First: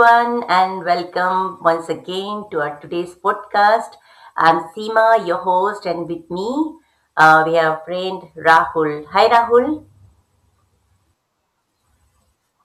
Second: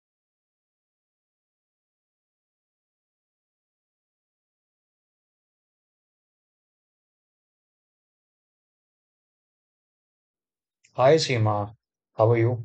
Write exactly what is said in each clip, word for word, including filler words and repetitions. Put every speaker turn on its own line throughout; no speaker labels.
everyone, and welcome once again to our today's podcast. I'm Seema, your host, and with me, uh, we have friend Rahul. Hi, Rahul.
Hi Seema, how are you?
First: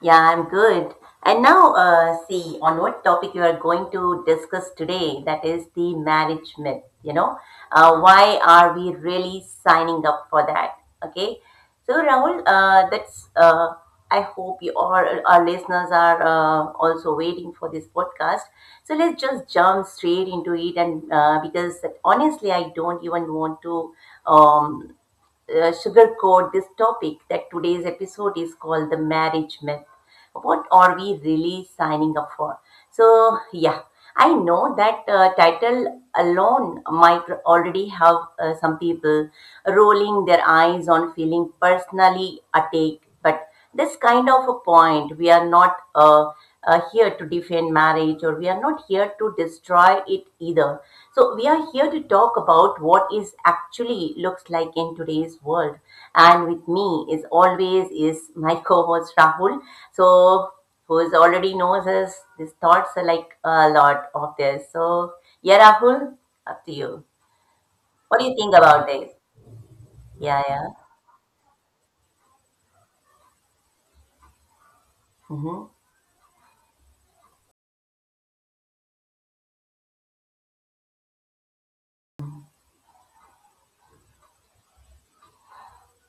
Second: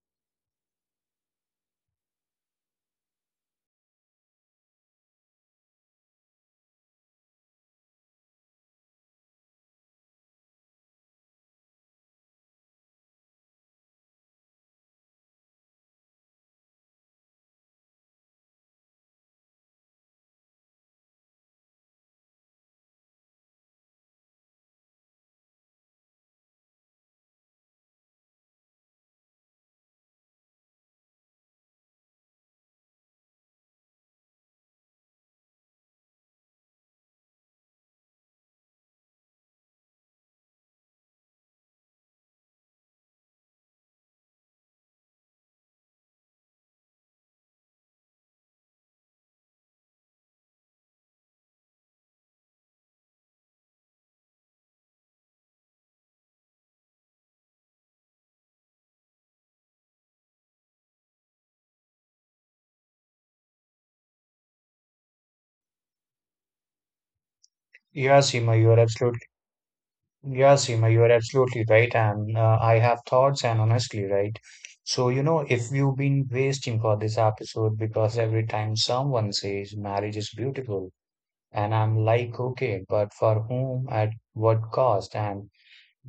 Yeah, I'm good. And now, uh, see, on what topic you are going to discuss today, that is the marriage myth, you know, uh, why are we really signing up for that? Okay. So, Rahul, uh, that's, uh, I hope you all, our listeners are uh, also waiting for this podcast. So, let's just jump straight into it. And uh, because honestly, I don't even want to. Um, uh, Sugarcoat this topic that today's episode is called the marriage myth. What are we really signing up for? So, yeah, I know that uh, title alone might already have uh, some people rolling their eyes on feeling personally attacked, but this kind of a point we are not. Uh, uh, Here to defend marriage or we are not here to destroy it either. So we are here to talk about what is actually looks like in today's world. And with me is always is my co-host Rahul. So who is already knows us, his thoughts are like a lot of this. So yeah, Rahul, up to you.
Yeah,
What do you think
Seema, you are
about this?
absolutely
Yeah,
yeah,
yeah.
Seema, you are absolutely right, and uh, I have thoughts, and honestly, right. So you know,
Mm-hmm.
if you've been waiting for this episode because every time someone says marriage is beautiful, and I'm like, okay, but for whom, at what cost? And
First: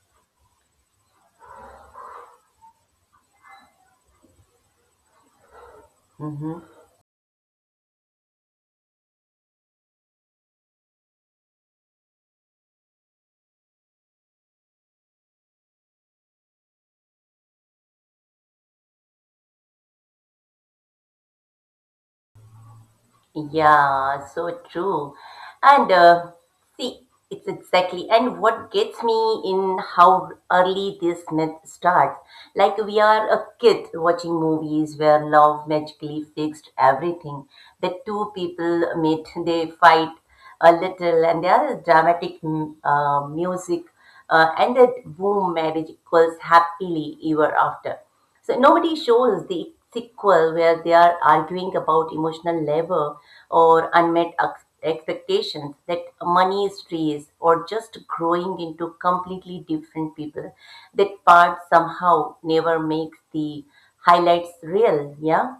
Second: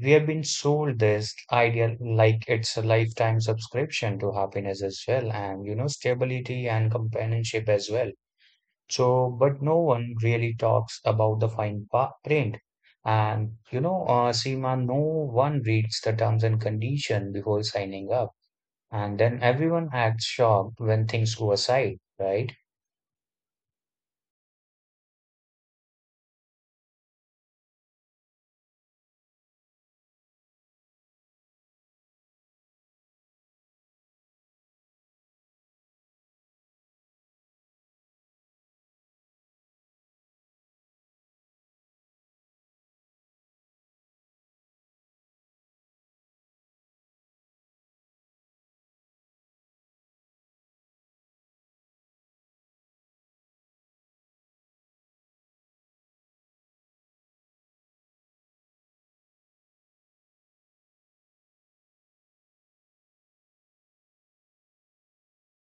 we have been sold this idea like it's a lifetime subscription to happiness as well, and you know, stability
Mm-hmm.
and companionship as well. So, but no one really talks about the fine pa- print. And you know, uh, Seema, no one reads the terms and condition before signing up. And then everyone acts shocked when things go aside, right?
Yeah, so true. And uh, see, it's exactly. And what gets me in how early this myth starts. Like we are a kid watching movies where love magically fixed everything. The two people meet, they fight a little, and there is dramatic mm, uh, music, uh, and that boom, marriage equals happily ever after. So nobody shows the sequel where they are arguing about emotional labor or unmet ex- expectations that money is trees or just growing into completely different people. That part somehow never makes the highlights real. Yeah.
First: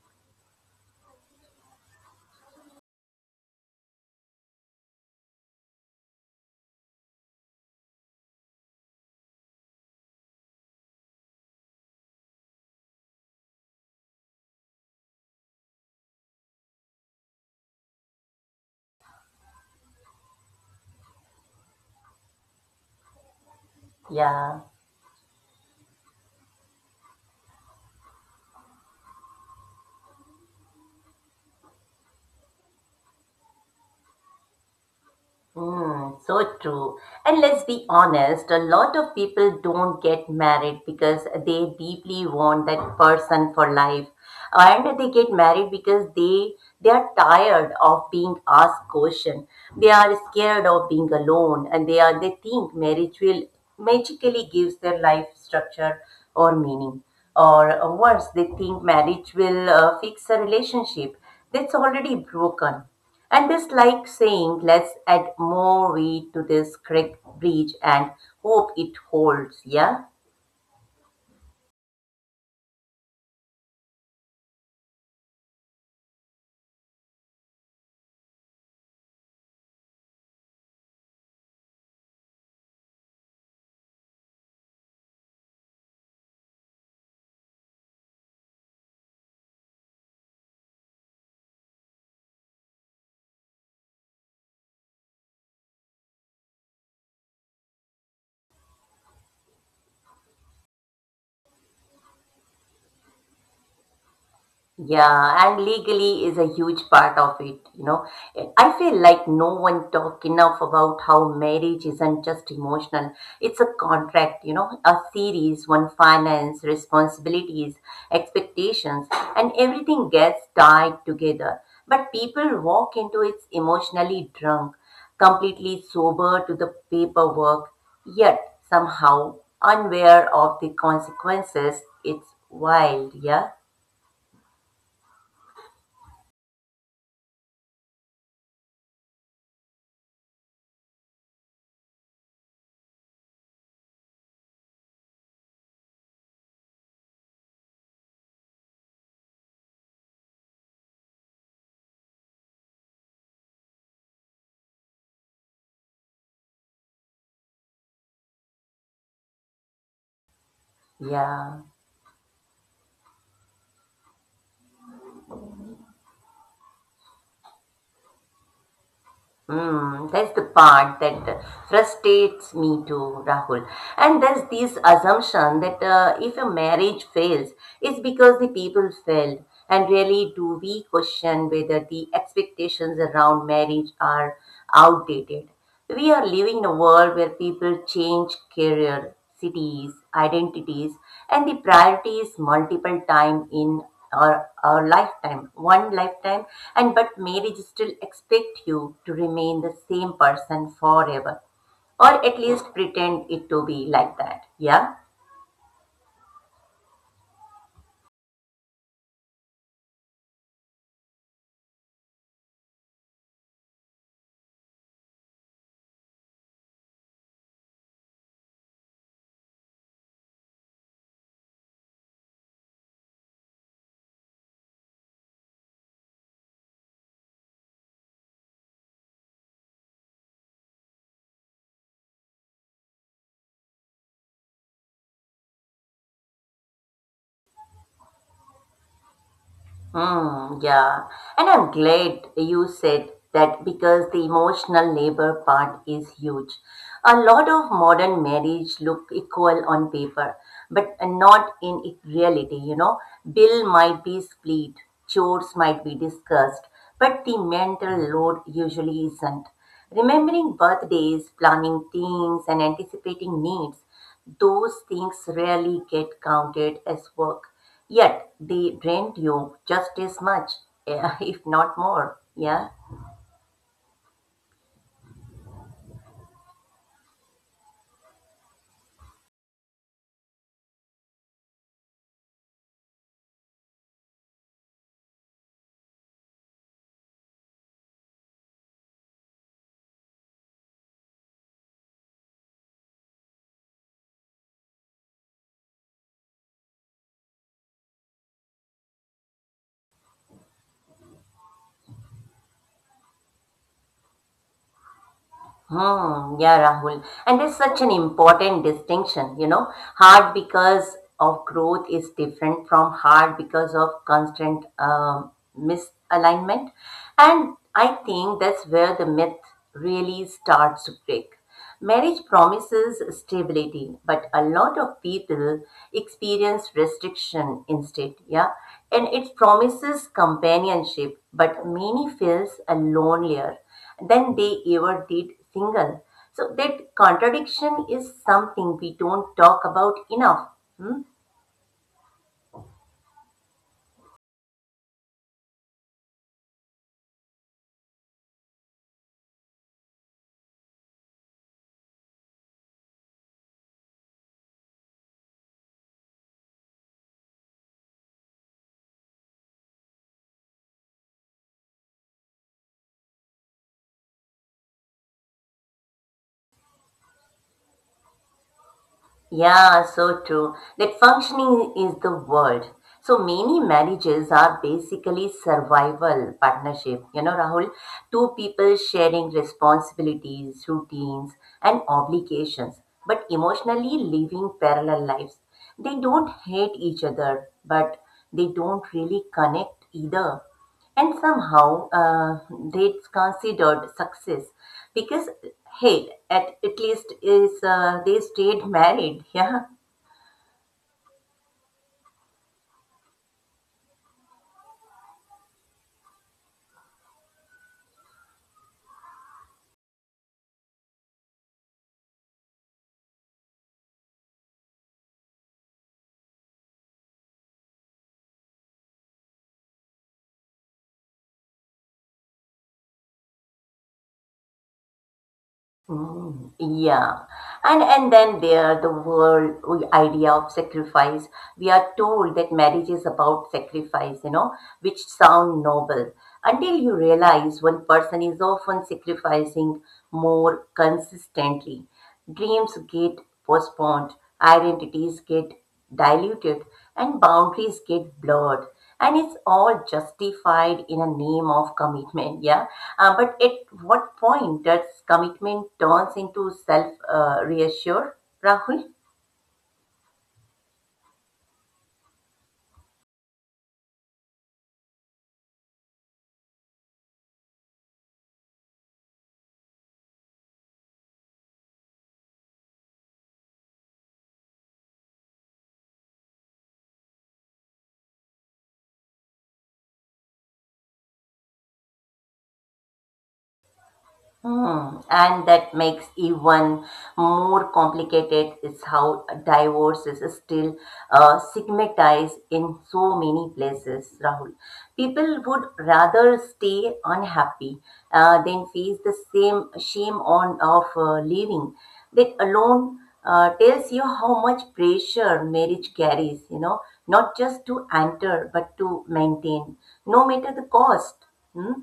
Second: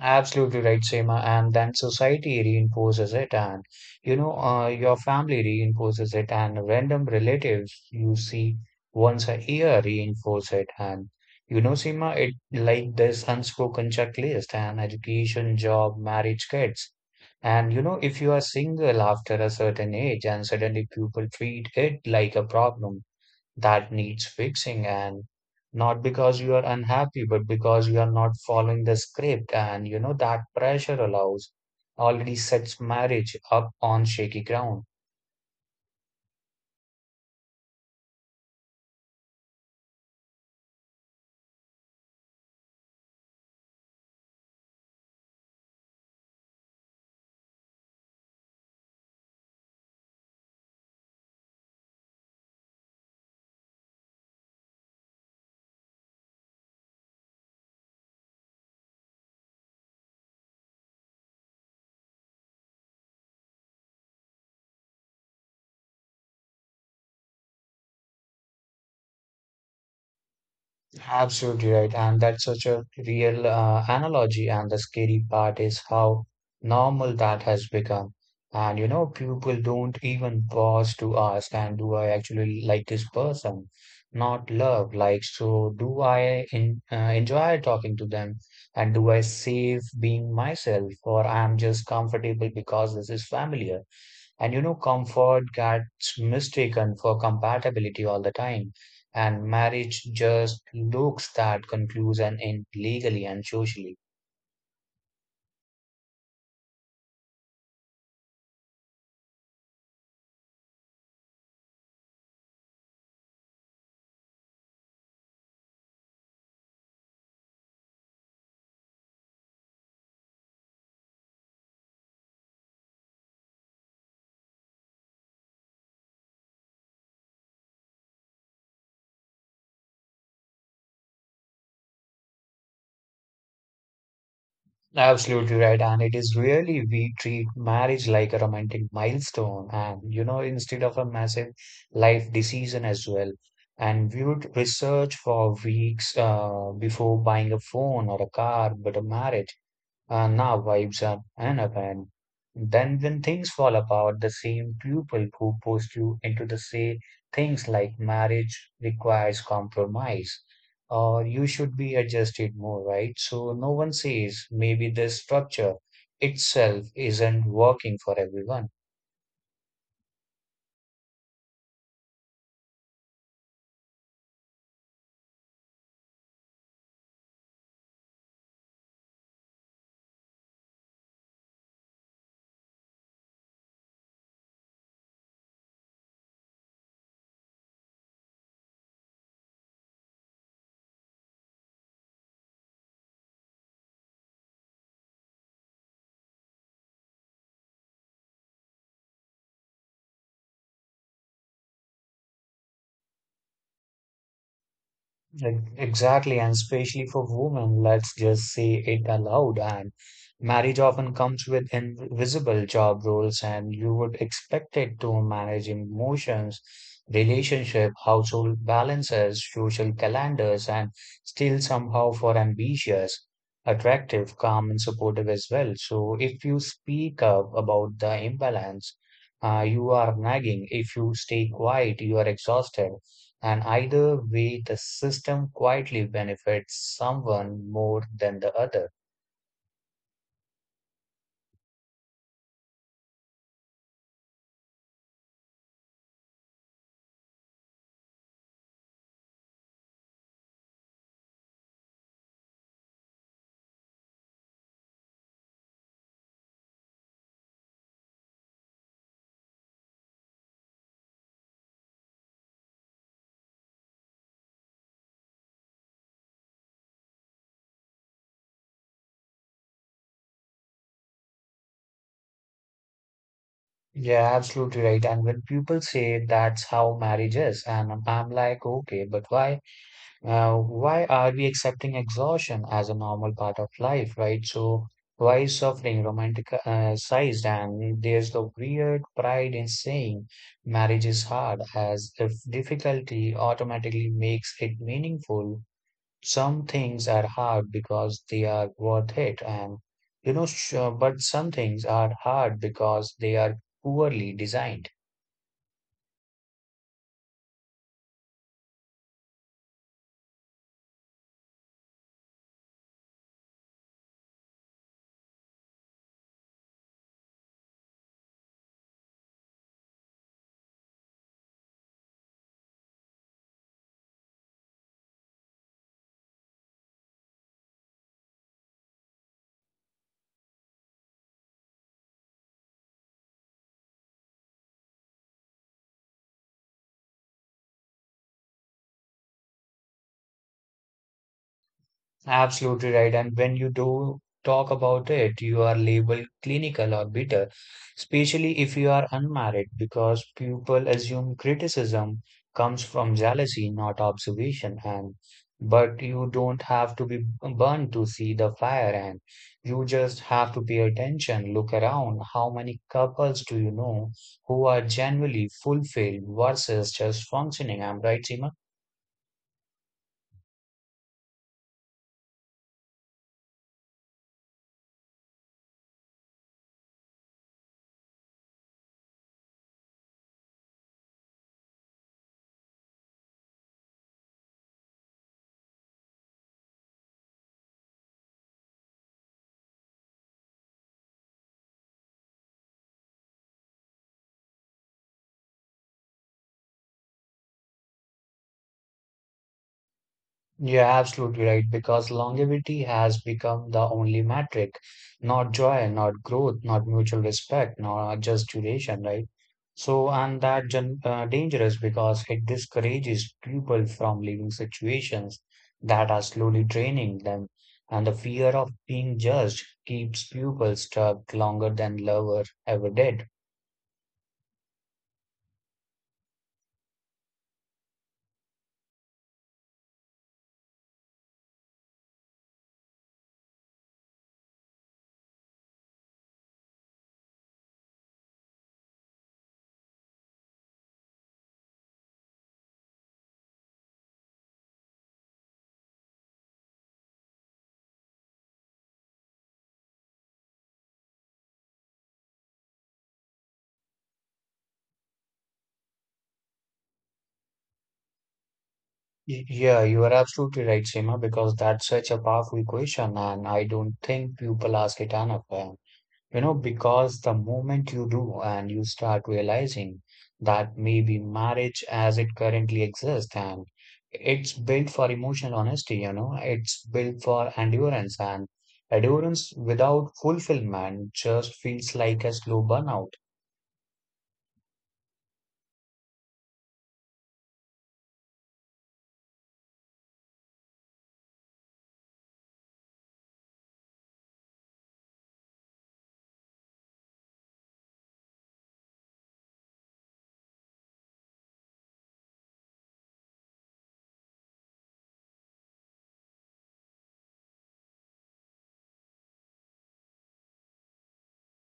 Absolutely right, Seema. And then society reinforces it, and you know, uh, your family reinforces it, and random relatives you see once a year reinforce it. And you know, Seema, it like this unspoken checklist and education, job, marriage, kids. And you know, if you are single after a certain age and suddenly people treat it like a problem that needs
Yeah.
fixing, and not because you are unhappy but because you are not following the script. And you know that pressure allows already sets marriage up on shaky ground.
Mm, so true. And let's be honest, a lot of people don't get married because they deeply want that person for life. And they get married because they they are tired of being asked question. They are scared of being alone and they are they think marriage will magically gives their life structure or meaning. Or worse, they think marriage will uh, fix a relationship that's already broken. And this like saying, let's add more weight to this creek bridge and hope it holds, yeah?
Absolutely right, and that's such a real uh, analogy. And the scary part is how normal that has become. And you know, people don't even pause to ask, and do I actually like this person? Not love, like, so do I in, uh, enjoy talking to them? And do I save being myself, or I'm just comfortable because this is familiar? And you know, comfort gets mistaken for compatibility all the time. And marriage just looks that conclusion in legally and socially.
Yeah, and legally is a huge part of it, you know. I feel like no one talk enough about how marriage isn't just emotional. It's a contract, you know, a series, one finance, responsibilities, expectations, and everything gets tied together. But people walk into it emotionally drunk, completely sober to the paperwork, yet somehow unaware of the consequences. It's wild, yeah?
Absolutely right. And it is really we treat marriage like a romantic milestone and, you know, instead of a massive life decision as well. And we would research for weeks uh, before buying a phone or a car, but a marriage and our vibes are unabated. Then, when things fall apart, the same people who pushed you into the say things like marriage requires compromise or you
Yeah.
should be adjusted more, right? So, no one says maybe this structure itself isn't working for everyone.
Mm, that's the part that frustrates me too, Rahul. And there's this assumption that uh, if a marriage fails, it's because the people failed. And really, do we question whether the expectations around marriage are outdated? We are living in a world where people change career, cities, identities, and the priorities multiple times in our, our lifetime, one lifetime, and but marriage still expect you to remain the same person forever, or at least pretend it to be like that. Yeah.
Ex- Exactly, and especially for women, let's just say it aloud. And marriage often comes with invisible job roles, and you would expect it to manage emotions, relationship, household balances, social calendars, and still somehow for ambitious, attractive, calm, and supportive as well. So if you speak up about the imbalance, uh, you are nagging. If you stay quiet, you are exhausted. And either way, the system quietly benefits someone more than the other.
Hmm. Yeah. And I'm glad you said that because the emotional labor part is huge. A lot of modern marriage look equal on paper, but not in it- reality, you know. Bill might be split, chores might be discussed, but the mental load usually isn't. Remembering birthdays, planning things, and anticipating needs those things rarely get counted as work, yet they drain you just as much, yeah, if not more. Yeah.
Yeah, absolutely right. And when people say that's how marriage is, and I'm I'm like, okay, but why, uh, why are we accepting exhaustion as a normal part of life, right? So why is suffering romanticized? And there's the weird pride in saying marriage is hard, as if difficulty automatically makes it meaningful. Some things are hard because they are worth it, and you know, sure, but some things are hard because they are poorly designed.
Hmm, yeah, Rahul. And it's such an important distinction, you know. Hard because of growth is different from hard because of constant um, misalignment. And I think that's where the myth really starts to break. Marriage promises stability, but a lot of people experience restriction instead, yeah? And it promises companionship, but many feels a lonelier than they ever did single. So that contradiction is something we don't talk about enough. Hmm?
Absolutely right. And when you do talk about it, you are labeled clinical or bitter, especially if you are unmarried, because people assume criticism comes from jealousy, not observation. And but you don't have to be burned to see the fire, and you just have to pay attention, look around. How many couples do you know who are genuinely fulfilled versus just functioning? I'm right, Seema?
Yeah, so true. That functioning is the word. So many marriages are basically survival partnership. You know, Rahul, two people sharing responsibilities, routines, and obligations, but emotionally living parallel lives. They don't hate each other, but they don't really connect either. And somehow uh, that's considered success because hey, at, at least is uh, they stayed married, yeah.
You're absolutely right, because longevity has become the only metric, not joy, not growth, not mutual respect, not just duration, right? So, and that gen uh, dangerous because it discourages people from leaving situations that are slowly draining them, and the fear of being judged keeps people stuck longer than love ever did.
Mm, yeah. And and then there the world we- idea of sacrifice. We are told that marriage is about sacrifice, you know, which sound noble until you realize one person is often sacrificing more consistently. Dreams get postponed, identities get diluted, and boundaries get blurred. And it's all justified in a name of commitment, yeah. Uh, but at what point does commitment turns into self uh, reassure, Rahul?
Y- Yeah, you are absolutely right, Seema, because that's such a powerful question, and I don't think people ask it enough. uh, You know, because the moment you do and you start realizing that maybe marriage as it currently exists and it's built for emotional honesty, you know, it's built for endurance and endurance without fulfillment just feels like a slow burnout.
Hmm. And that makes even more complicated is how divorce is still uh, stigmatized in so many places, Rahul. People would rather stay unhappy uh, than face the same shame on of uh, leaving. That alone uh, tells you how much pressure marriage carries, you know, not just to enter but to maintain, no matter the cost. Hmm?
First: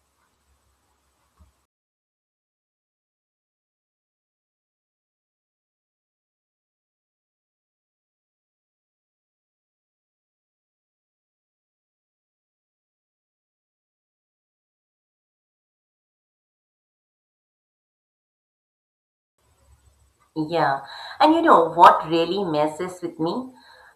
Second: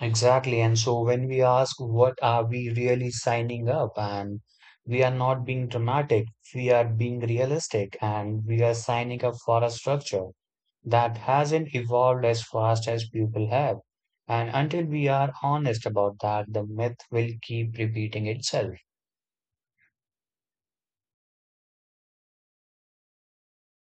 Exactly. And so when we ask what are we really signing up, and we are not being dramatic, we are being realistic, and we are signing up for a structure that hasn't evolved as fast as people have. And until we are honest about that, the myth will keep repeating itself.
Yeah. And you know what really messes with me?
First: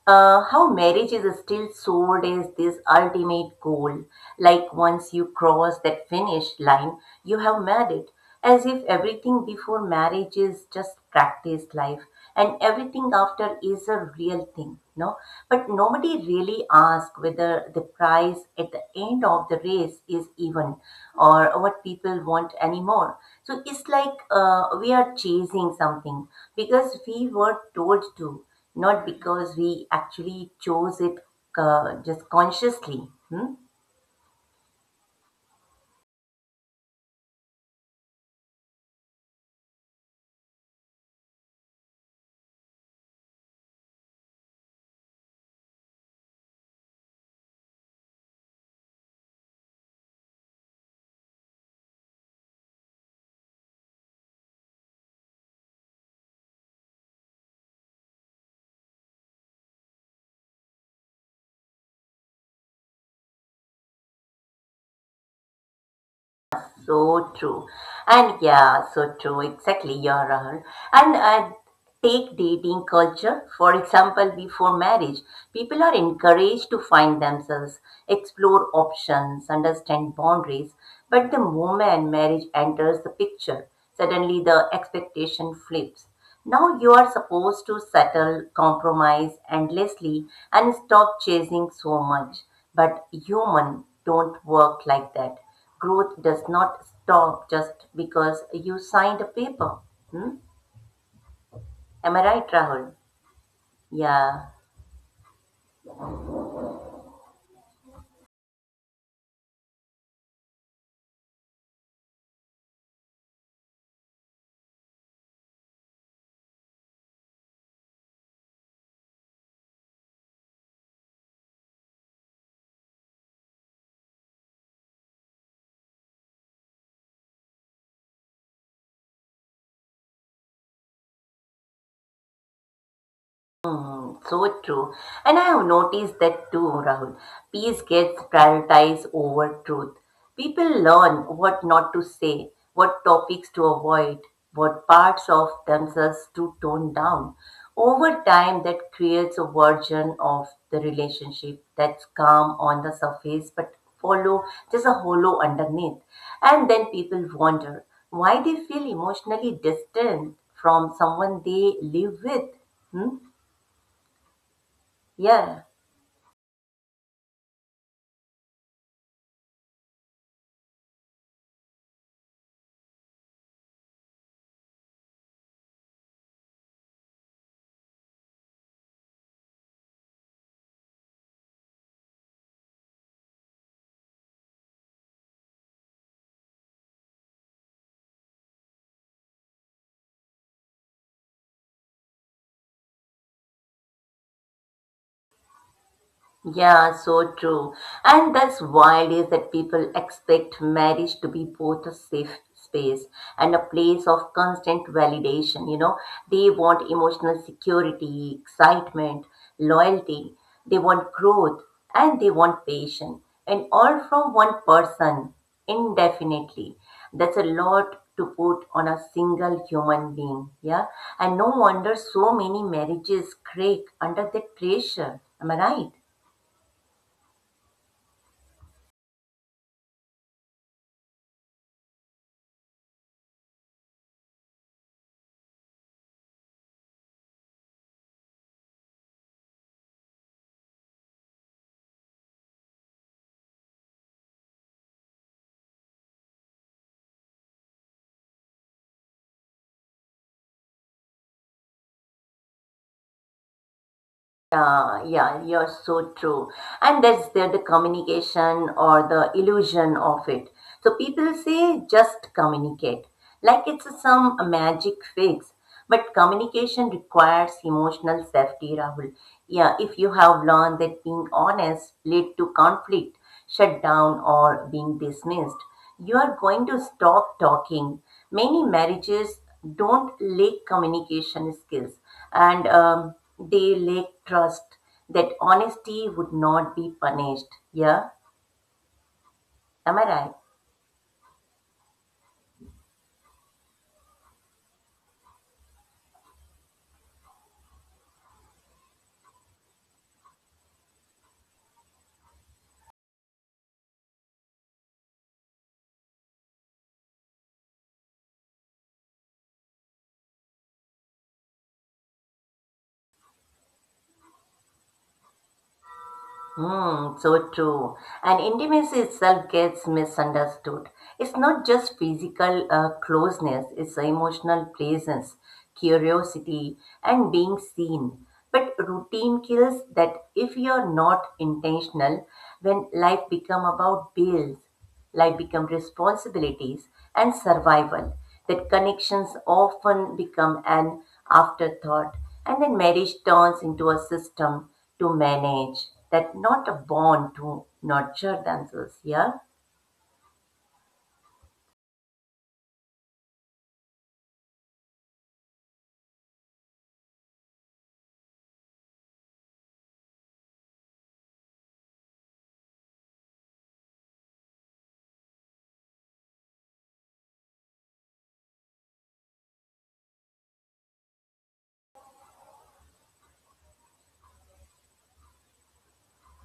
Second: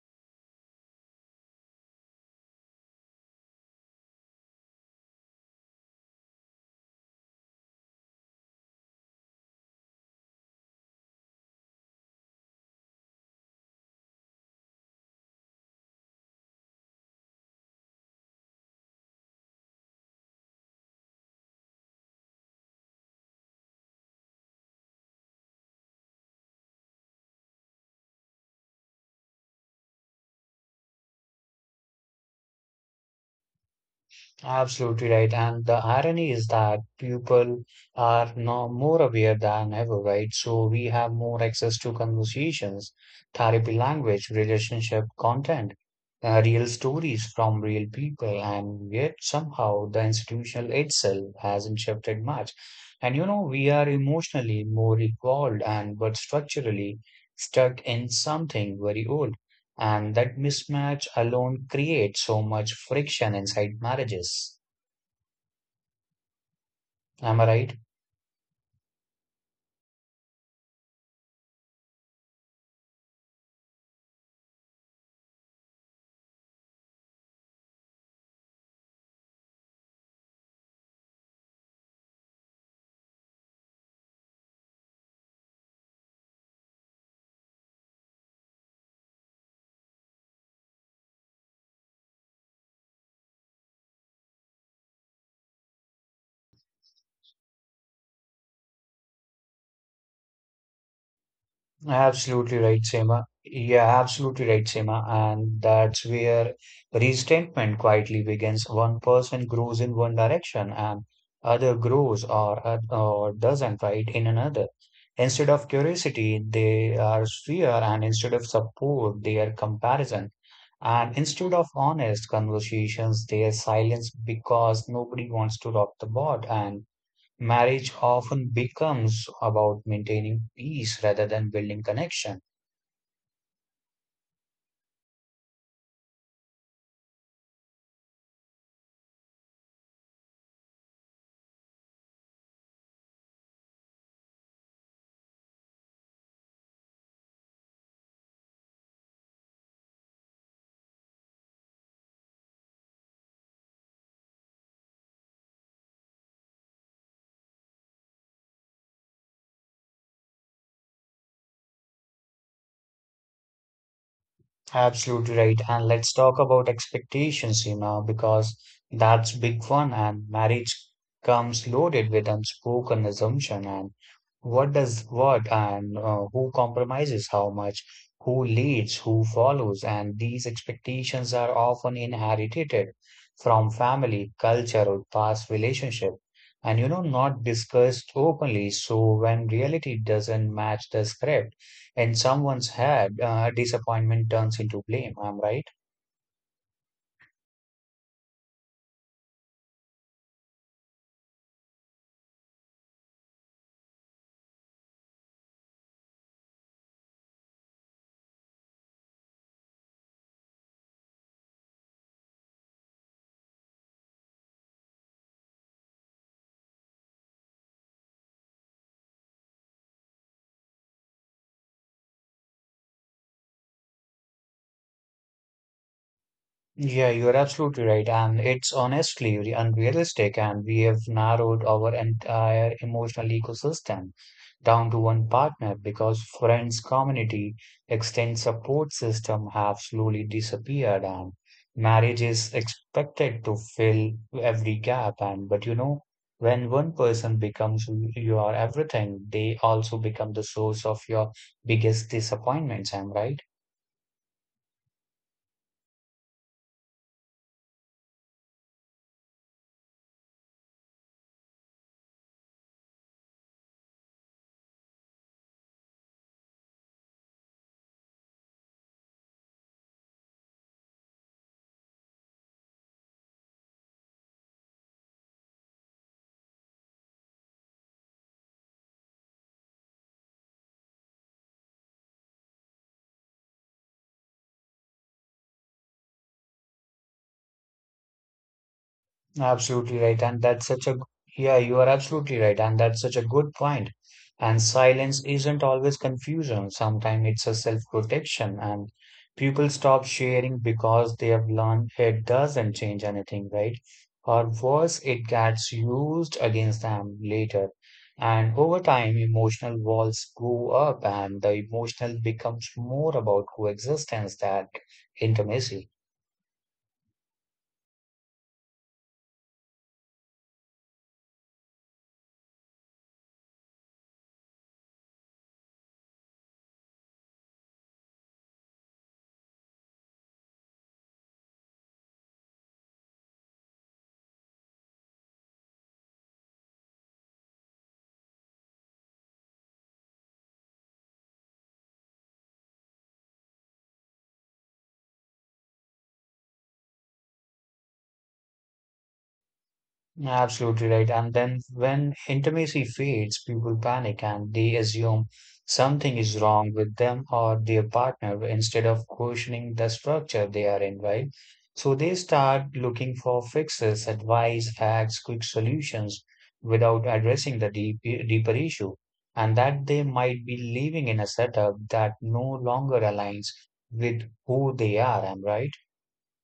Uh, how marriage is still sold as this ultimate goal. Like once you cross that finish line, you have made it. As if everything before marriage is just practice life and everything after is a real thing no but nobody really asks whether the price at the end of the race is even or what people want anymore so it's like uh, we are chasing something because we were told to not because we actually chose it uh, just consciously hmm?
Absolutely right. And the irony is that people are now more aware than ever, right? So we have more access to conversations, therapy language, relationship content, uh, real stories from real people, and yet somehow the institution itself hasn't shifted much. And you know, we are emotionally more evolved and but structurally stuck in something very old. And that mismatch alone creates so much friction inside marriages.
So
Am I
true.
right?
And yeah, so true. Exactly, yeah, Rahul. And uh, take dating culture. For example, before marriage, people are encouraged to find themselves, explore options, understand boundaries. But the moment marriage enters the picture, suddenly the expectation flips. Now you are supposed to settle, compromise endlessly, and stop chasing so much. But human don't work like that. Growth does not stop just because you signed a paper. Hmm? Am I right,
Absolutely right,
Rahul?
Seema. Yeah,
Yeah.
absolutely right, Seema. And that's where resentment quietly begins. One person grows in one direction and other grows or oth- or doesn't, right, in another. Instead of curiosity, they are fear, and instead of support, they are comparison. And instead of honest conversations, they are silence because nobody wants to rock the boat. And marriage often becomes about maintaining peace rather than building connection.
Hmm, so true. And I have noticed that too, Rahul. Peace gets prioritized over truth. People learn what not to say, what topics to avoid, what parts of themselves to tone down. Over time, that creates a version of the relationship that's calm on the surface but follow just a hollow underneath. And then people wonder why they feel emotionally distant from someone they live with. Hmm?
Absolutely right.
Yeah.
And let's talk about expectations, you know, because that's big one and marriage comes loaded with unspoken assumption and what does what and uh, who compromises how much, who leads, who follows, and these expectations are often inherited from family, culture, or past relationship, and you know, not discussed openly. So when reality doesn't match the script in someone's head, uh, disappointment turns into blame. I'm right.
Yeah, so true. And that's wild is that people expect marriage to be both a safe space and a place of constant validation, you know. They want emotional security, excitement, loyalty, they want growth, and they want patience, and all from one person indefinitely. That's a lot to put on a single human being, yeah. And no wonder so many marriages crack under that pressure. Am I right?
Yeah, you're absolutely right. And it's honestly re- unrealistic, and we have narrowed our entire emotional ecosystem down to one partner because friends, community, extended support system have slowly disappeared, and marriage is expected to fill every gap. And but you know, when one person becomes who you are everything, they also become the source of your biggest disappointments. Am I right?
Yeah, yeah, you're so true. And that's the, the communication or the illusion of it. So people say just communicate, like it's some magic fix. But communication requires emotional safety, Rahul. Yeah, if you have learned that being honest lead to conflict, shut down or being dismissed. You are going to stop talking. Many marriages don't lack communication skills and um, they lack trust that honesty would not be punished. Yeah,
Absolutely
am I
right.
right?
And that's such a, yeah, you are absolutely right. And that's such a good point. And silence isn't always confusion. Sometimes it's a self-protection, and people stop sharing because they have learned it doesn't change anything, right? Or worse, it gets used against them later. And over time, emotional walls go up, and the emotional becomes more about coexistence than intimacy.
Hmm, so true. And intimacy itself gets misunderstood. It's not just physical uh, closeness, it's emotional presence, curiosity, and being seen. But routine kills that if you're not intentional, when life become about bills, life become responsibilities and survival. That connections often become an afterthought, and then marriage turns into a system to manage that, not a bond to nurture themselves. Yeah.
Absolutely right. And then when intimacy fades, people panic and they assume something is wrong with them or their partner instead of questioning the structure they are in, right? So they start looking for fixes, advice, hacks, quick solutions without addressing the deep, deeper issue. And that they might be living in a setup that no longer aligns with who they are, am I right?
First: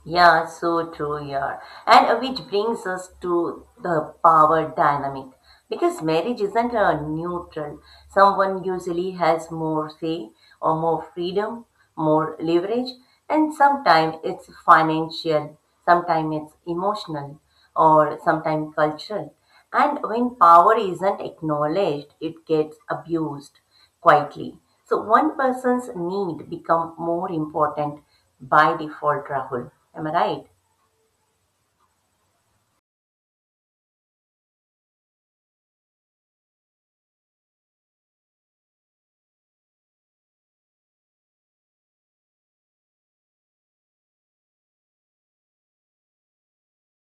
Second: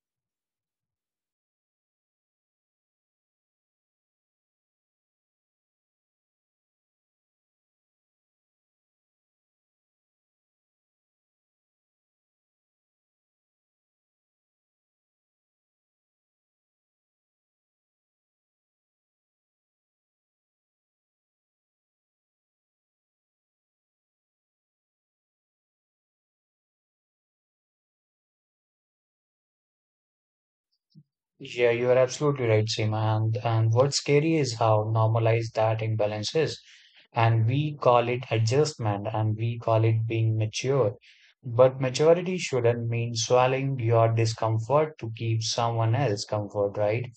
Yeah, so true, yeah. And uh, which brings us to the power dynamic. Because marriage isn't a neutral. Someone usually has more say or more freedom, more leverage, and sometimes it's financial, sometimes it's emotional, or sometimes cultural. And when power isn't acknowledged, it gets abused quietly. So one person's need become more important by default, Rahul. Am I right?
Yeah, you are absolutely right, Seema. And, and what's scary is how normalized that imbalance is. And we call it adjustment and we call it being mature. But maturity shouldn't mean swallowing your discomfort to keep someone else comfort, right?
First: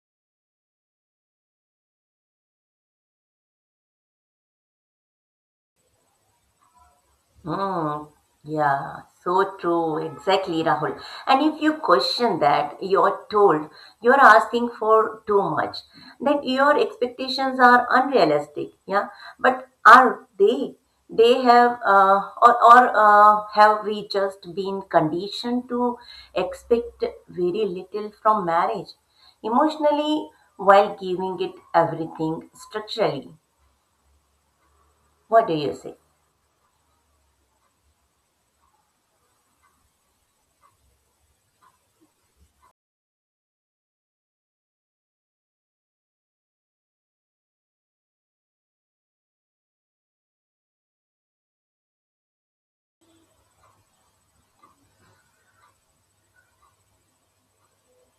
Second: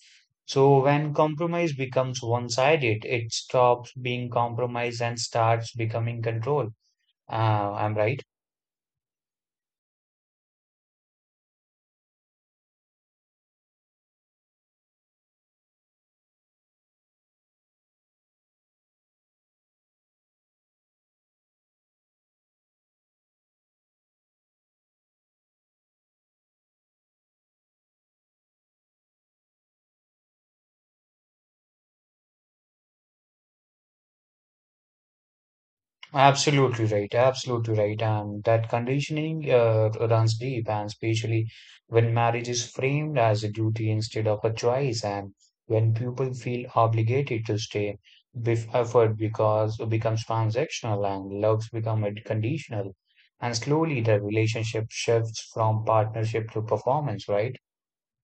So when compromise becomes one-sided, it stops being compromise and starts becoming control. Uh, I'm
Mm,
right.
yeah, so true. Exactly, Rahul. And if you question that, you're told you're asking for too much, that your expectations are unrealistic. Yeah, but are they? They have, uh, or, or uh, Have we just been conditioned to expect very little from marriage emotionally while giving it everything structurally? What do you say?
Absolutely right. Absolutely right. And that conditioning uh, runs deep, and especially when marriage is framed as a duty instead of a choice, and when people feel obligated to stay, bef effort because it becomes transactional and loves become it conditional, and slowly the relationship shifts from partnership to performance, right?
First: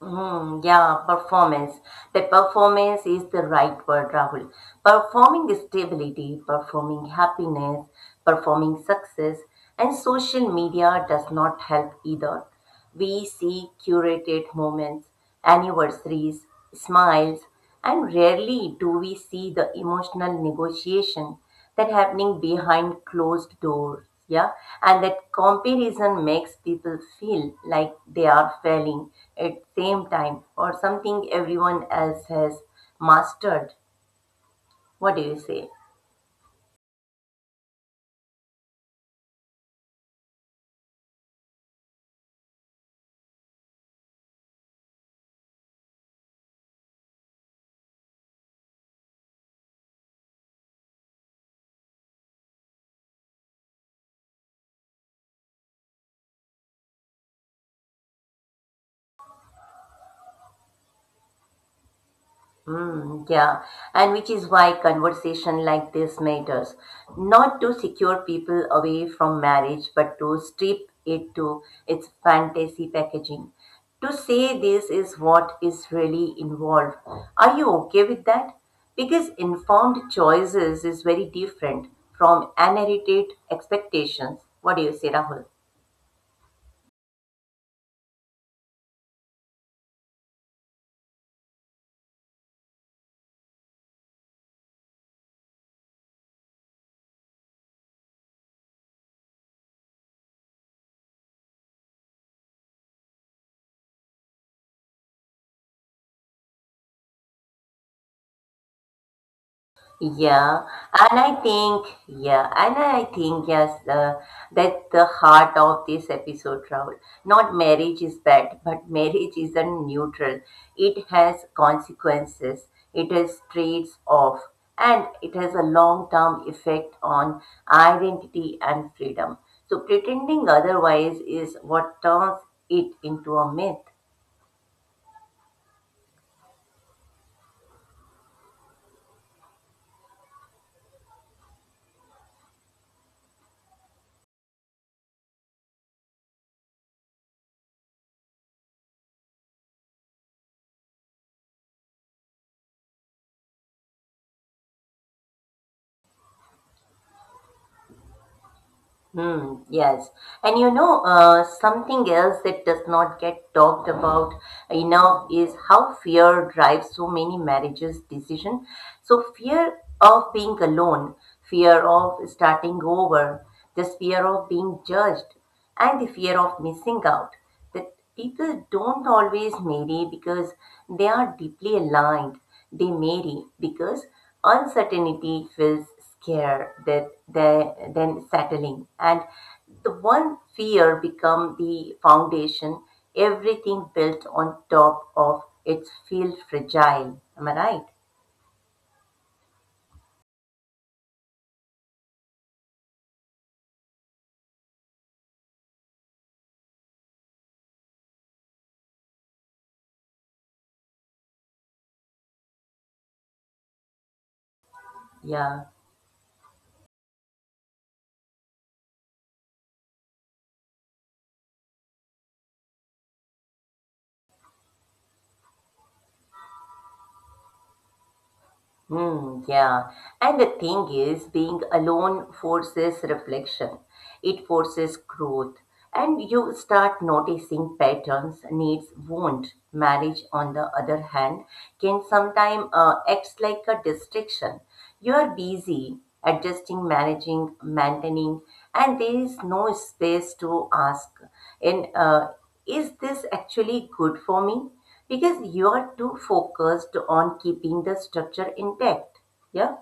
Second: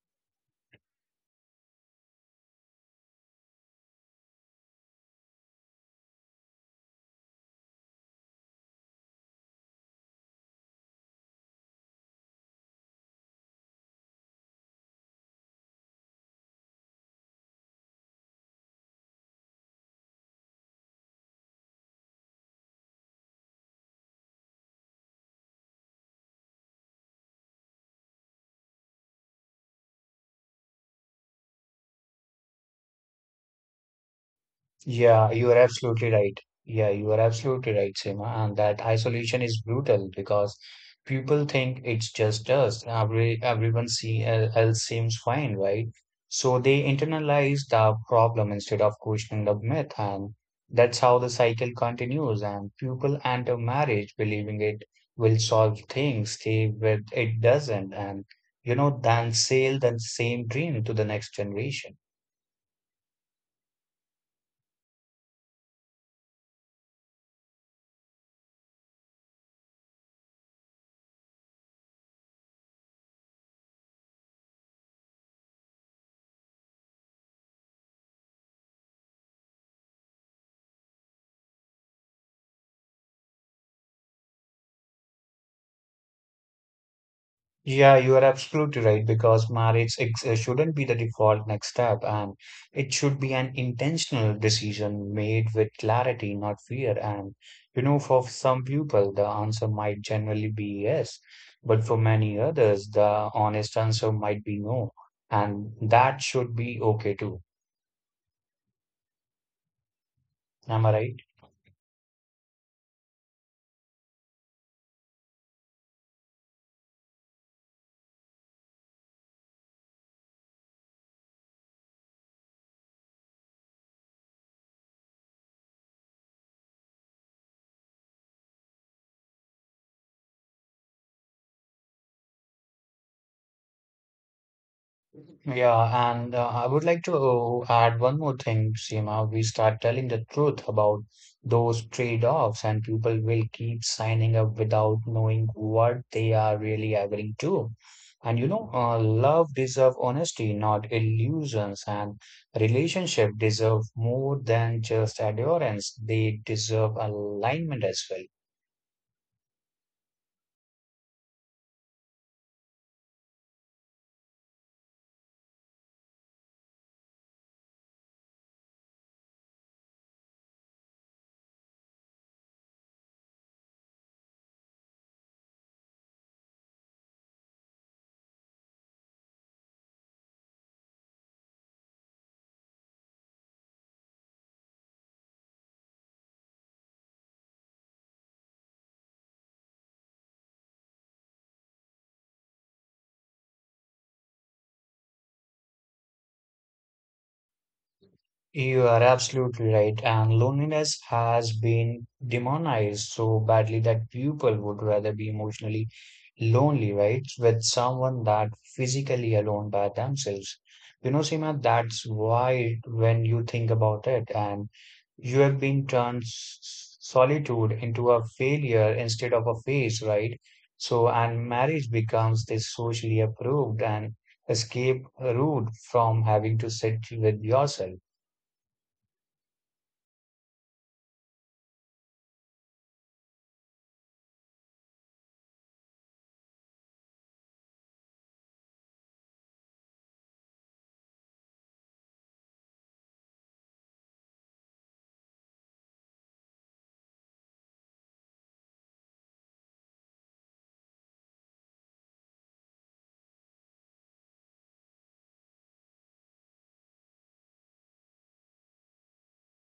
Mm, yeah, performance. The performance is the right word, Rahul. Performing stability, performing happiness, performing success, and social media does not help either. We see curated moments, anniversaries, smiles, and rarely do we see the emotional negotiation that happening behind closed doors yeah and that comparison makes people feel like they are failing at same time or something everyone else has mastered what do
Yeah,
you
you are
say
absolutely right. Yeah, you are absolutely right, Seema. And that isolation is brutal because people think it's just us. Every everyone see el- else seems fine, right? So they internalize the problem instead of questioning the myth, and that's how the cycle continues. And people enter marriage believing it will solve things, stay with it doesn't, and you know, then sell the same dream to the next generation.
Mm, yeah, and which is why conversation like this matters. Not to secure people away from marriage, but to strip it to its fantasy packaging. To say this is what is really involved. Are you okay with that? Because informed choices is very different from unedited expectations. What do you say, Rahul?
Yeah, you are absolutely right because marriage ex- uh, shouldn't be the default next step, and it should be an intentional decision made with clarity, not fear. And you know, for some people, the answer might generally be yes, but for many others, the honest answer might be no, and that should be okay too.
Yeah,
Am I right?
and I think, yeah, and I think, yes, uh, that's the heart of this episode, Rahul. Not marriage is bad, but marriage isn't neutral. It has consequences, it has trades off, and it has a long term effect on identity and freedom. So pretending otherwise is what turns it into a myth.
Yeah, and uh, I would like to add one more thing, Seema. We start telling the truth about those trade-offs, and people will keep signing up without knowing what they are really agreeing to. And you know, uh, love deserve honesty, not illusions, and relationship deserve more than just adherence. They deserve alignment as well.
Hmm, yes. And you know, uh, something else that does not get talked about enough is how fear drives so many marriages decision. So fear of being alone, fear of starting over, this fear of being judged, and the fear of missing out, people don't always marry because they are deeply aligned. They marry because uncertainty feels scarier that they, than settling, and the one fear become the foundation. Everything built on top of it feel fragile. Am I right?
You are absolutely right. And loneliness has been demonized so badly that people would rather be emotionally lonely, right? With someone that physically alone by themselves. You know, Seema, that's why when you think about it, and you have
Yeah.
been turned s- solitude into a failure instead of a phase, right? So, and marriage becomes this socially approved and escape route from having to sit with yourself.
Hmm, yeah. And the thing is, being alone forces reflection. It forces growth. And you start noticing patterns, needs, won't. Marriage, on the other hand, can sometimes uh, act like a distraction. You are busy adjusting, managing, maintaining, and there is no space to ask and uh, is this actually good for me? Because you are too focused on keeping the structure intact. Yeah.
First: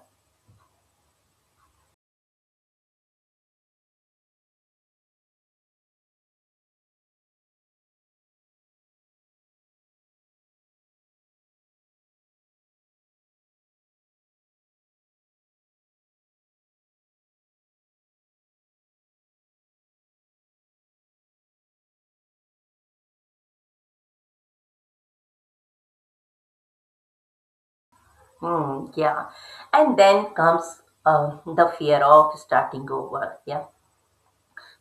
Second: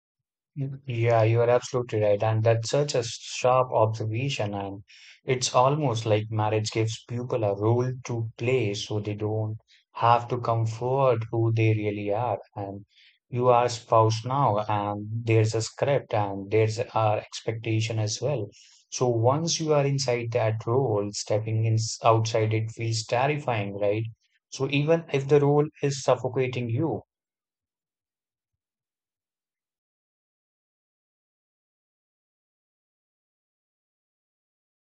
Yeah, you are absolutely right. And that's such a sharp observation. And it's almost like marriage gives people a role to play so they don't have to come forward who they really are. And you are spouse now, and there's a script and there's our expectation as well. So once you are inside that role, stepping in outside it feels terrifying, right? So even if the role is suffocating you.
Hmm, yeah. And then comes uh, the fear of starting over. Yeah.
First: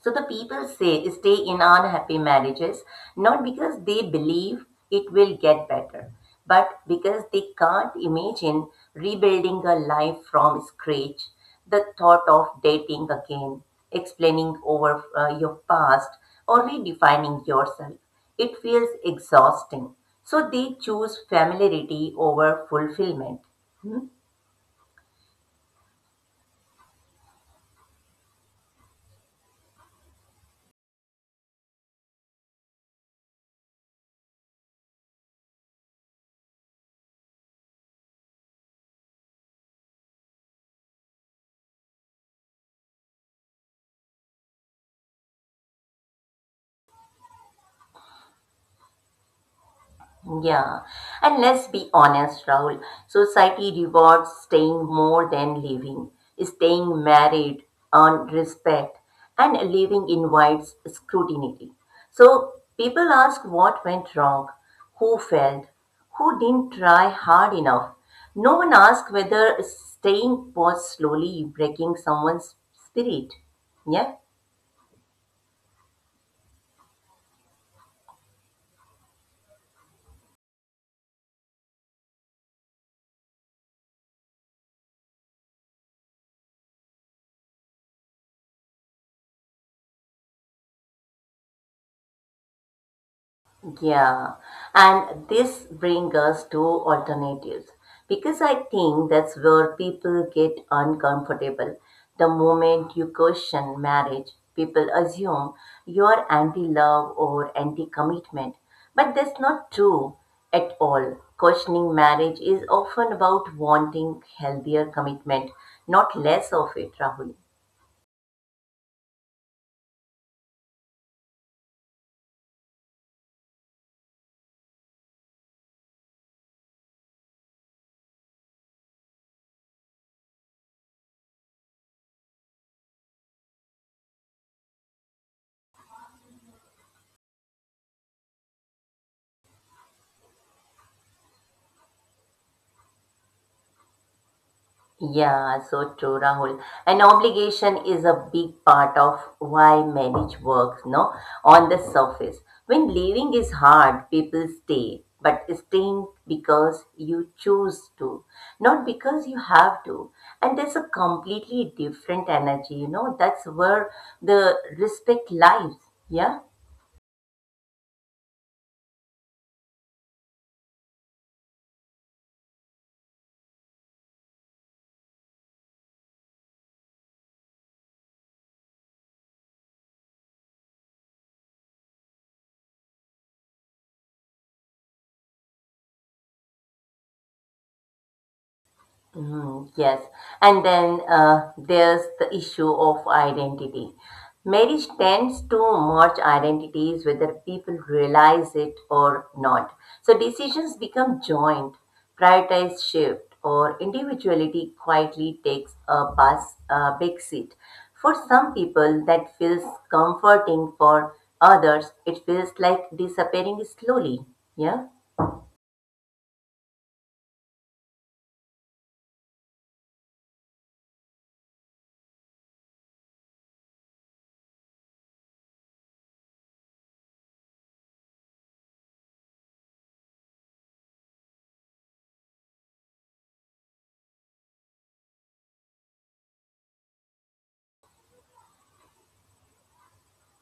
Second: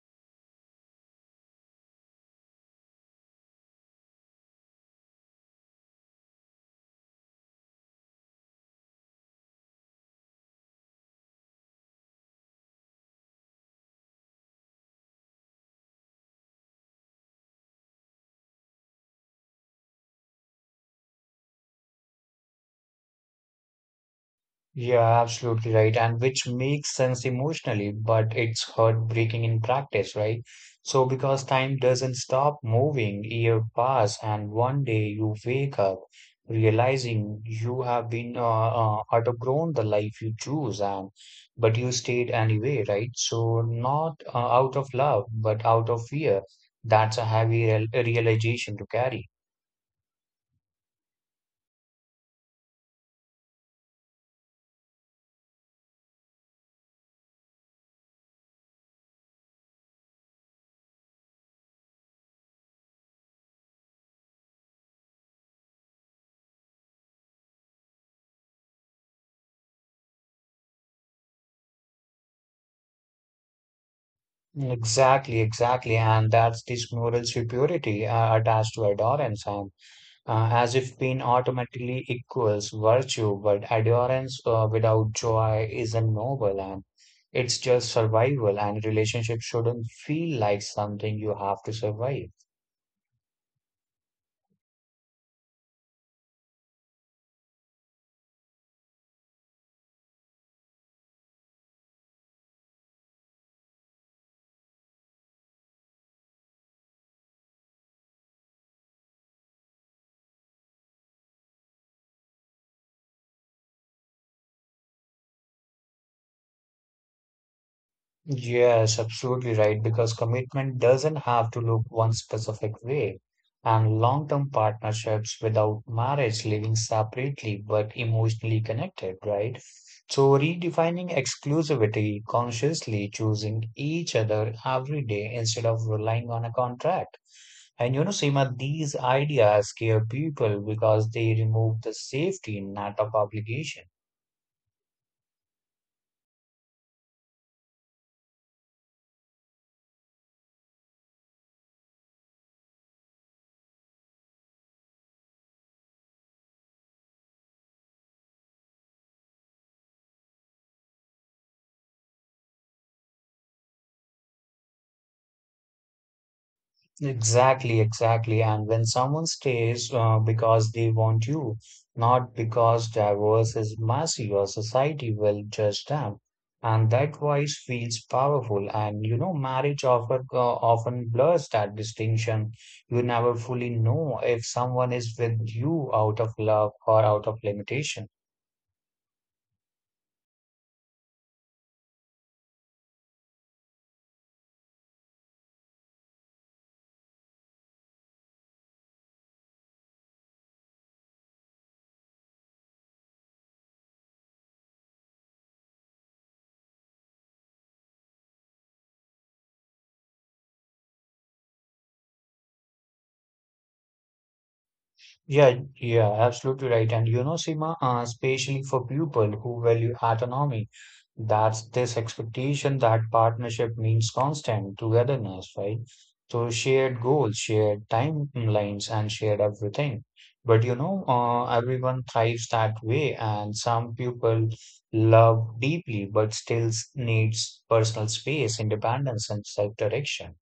So the people say stay in unhappy marriages not because they believe it will get better, but because they can't imagine rebuilding a life from scratch. The thought of dating again, explaining over uh, your past, or redefining yourself, it feels exhausting. So they choose familiarity over fulfillment. Hmm?
Yeah, absolutely right. And which makes sense emotionally, but it's heartbreaking in practice, right? So, because time doesn't stop moving, year pass, and one day you wake up realizing you have been uh, uh, outgrown the life you choose, and but you stayed anyway, right? So, not uh, out of love, but out of fear. That's a heavy real realization to carry.
Yeah, and let's be honest, Rahul. Society rewards staying more than living, staying married, earn respect, and living invites scrutiny. So people ask what went wrong, who failed, who didn't try hard enough. No one asks whether staying was slowly breaking someone's spirit. Yeah.
Exactly, exactly. And that's this moral superiority uh, attached to adherence, and uh, as if pain automatically equals virtue, but adherence uh, without joy isn't noble and it's just survival, and relationship shouldn't feel like something you have to survive.
Yeah, and this brings us to alternatives because I think that's where people get uncomfortable. The moment you question marriage, people assume you're anti-love or anti-commitment, but that's not true at all. Questioning marriage is often about wanting healthier commitment, not less of it, Rahul.
Yes, absolutely right, because commitment doesn't have to look one specific way. And long-term partnerships without marriage living separately but emotionally connected, right? So redefining exclusivity, consciously choosing each other every day instead of relying on a contract. And you know, Seema, these ideas scare people because they remove the safety net of obligation.
Yeah, so true, Rahul. And obligation is a big part of why marriage works, no? On the surface. When leaving is hard, people stay, but staying because you choose to, not because you have to. And there's a completely different energy, you know? That's where the respect lies. Yeah?
Exactly, exactly. And when someone stays uh, because they want you, not because divorce is messy or society will judge them. And that voice feels powerful. And you know, marriage offer, uh, often blurs that distinction. You never fully know if someone is with you out of love or out of limitation.
Mhm. Yes, and then uh, there's the issue of identity. Marriage tends to merge identities whether people realize it or not. So decisions become joint, prioritize shift, or individuality quietly takes a bus, a big seat. For some people, that feels comforting. For others, it feels like disappearing slowly. Yeah.
Yeah, yeah, absolutely right. And you know, Seema, uh, especially for people who value autonomy, that's this expectation that partnership means constant togetherness, right? So shared goals, shared timelines, and shared everything. But you know, uh, everyone thrives that way, and some people love deeply, but still s- needs personal space, independence, and self-direction.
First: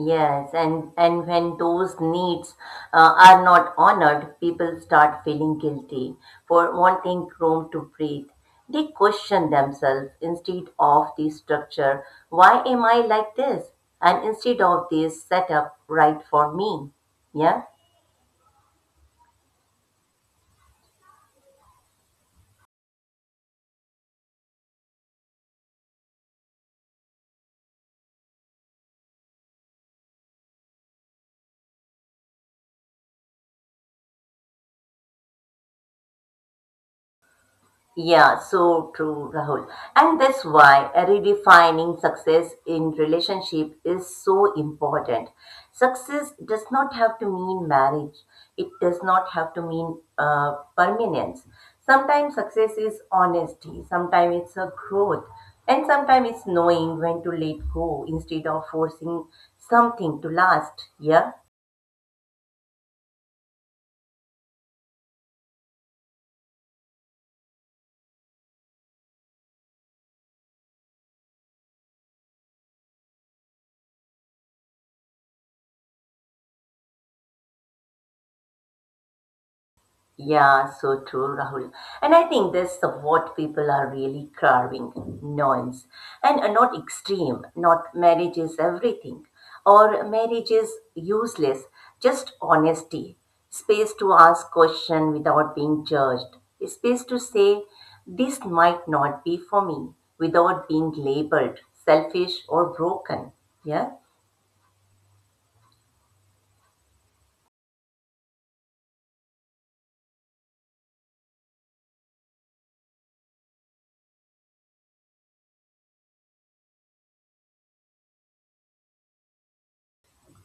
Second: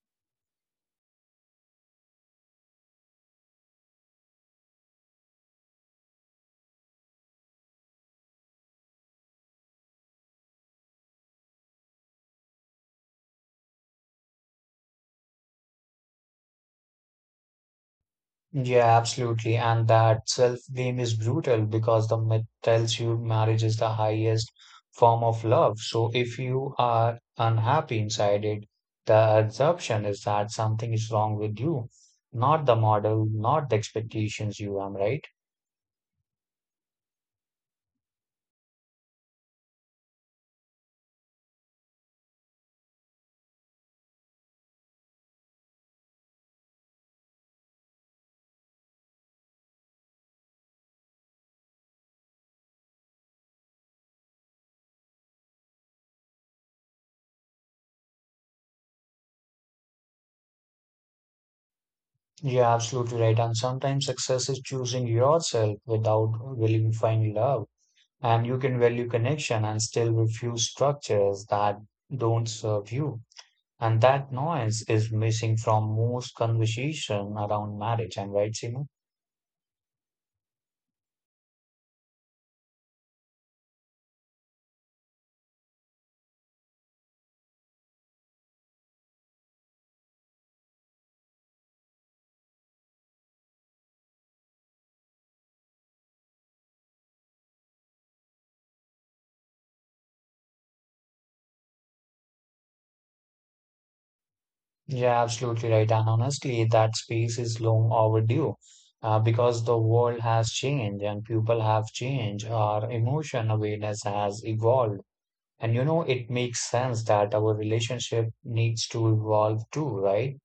Yes, and, and when those needs uh, are not honored, people start feeling guilty for wanting room to breathe. They question themselves instead of the structure. Why am I like this? And instead of this setup right for me. Yeah?
Yeah, absolutely. And that self-blame is brutal because the myth tells you marriage is the highest form of love. So if you are unhappy inside it, the assumption is that something is wrong with you, not the model, not the expectations you am, right?
Yeah, so true, Rahul. And that's why redefining success in relationship is so important. Success does not have to mean marriage. It does not have to mean uh, permanence. Sometimes success is honesty. Sometimes it's a growth. And sometimes it's knowing when to let go instead of forcing something to last. Yeah.
Yeah, absolutely right. And sometimes success is choosing yourself without really finding love. And you can value connection and still refuse structures that don't serve you. And that noise is missing from most conversation around marriage. I'm right, Seema?
Yeah, so true, Rahul. And I think this the, what people are really carving, nuance and uh, not extreme, not marriage is everything or marriage is useless, just honesty, space to ask question without being judged, space to say this might not be for me without being labeled selfish or broken. Yeah.
Yeah, absolutely right. And honestly, that space is long overdue uh, because the world has changed and people have changed. Our emotion awareness has evolved. And you know, it makes sense that our relationship needs to evolve too, right?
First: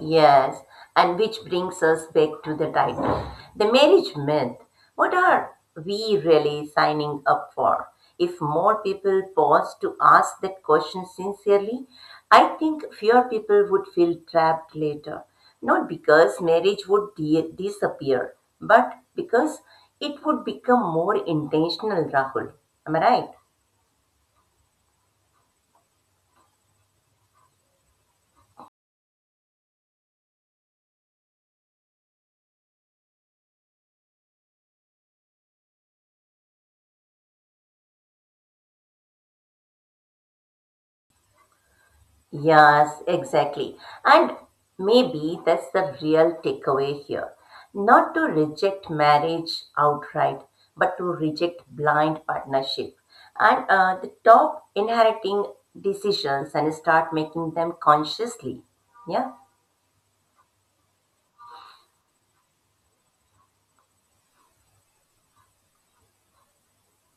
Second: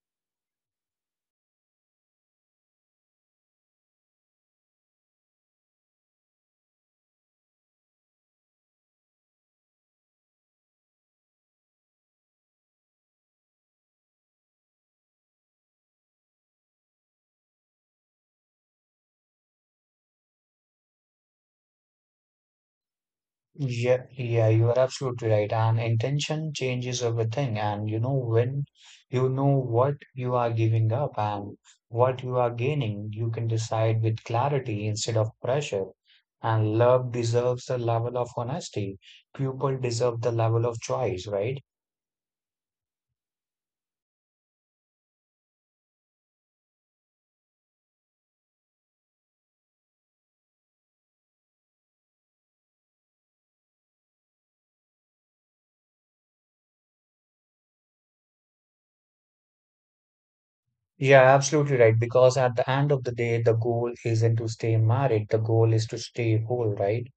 Yes, and which brings us back to the title. The marriage myth. What are we really signing up for? If more people pause to ask that question sincerely, I think fewer people would feel trapped later. Not because marriage would de- disappear, but because it would become more intentional, Rahul. Am I right?
Yeah, yeah, you are absolutely right. And intention changes everything. And you know, when you know what you are giving up and what you are gaining, you can decide with clarity instead of pressure. And love deserves the level of honesty. People deserve the level of choice, right?
Yes, exactly. And maybe that's the real takeaway here. Not to reject marriage outright, but to reject blind partnership. And uh, the top inheriting decisions and start making them consciously. Yeah.
Yeah, absolutely right. Because at the end of the day, the goal isn't to stay married, the goal is to stay whole, right?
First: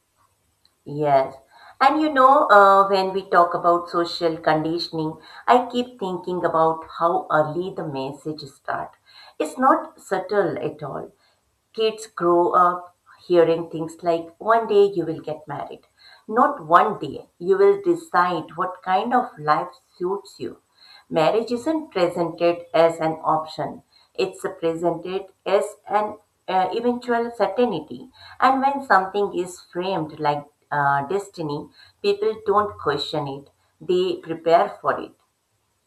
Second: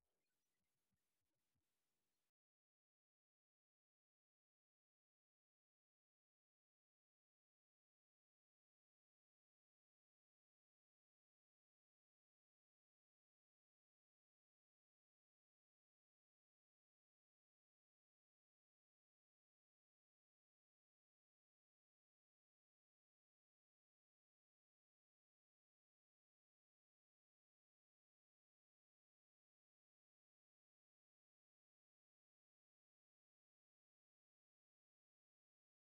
Yes. And you know, uh, when we talk about social conditioning, I keep thinking about how early the message start. It's not subtle at all. Kids grow up hearing things like, one day you will get married. Not one day, you will decide what kind of life suits you. Marriage isn't presented as an option, it's presented as an uh, eventual certainty. And when something is framed like uh, destiny, people don't question it, they prepare for it.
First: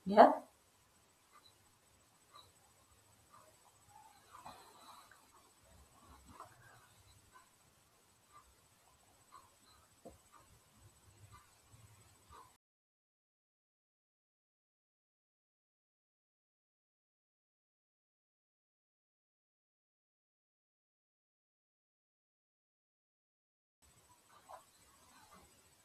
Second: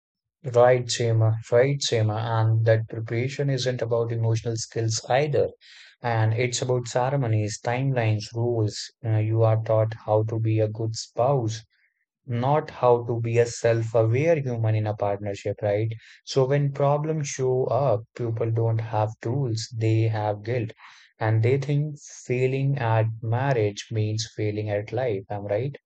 Yeah.
Right, Seema. Right, Seema. And that preparation isn't about emotional skills either. And it's about ceremonies, timelines, rules. Uh, you are taught how to be a good spouse, not how to be a self-aware human in a partnership, right? So when problems show up, people don't have tools, they have guilt. And they think failing at marriage means failing at life. Am I right?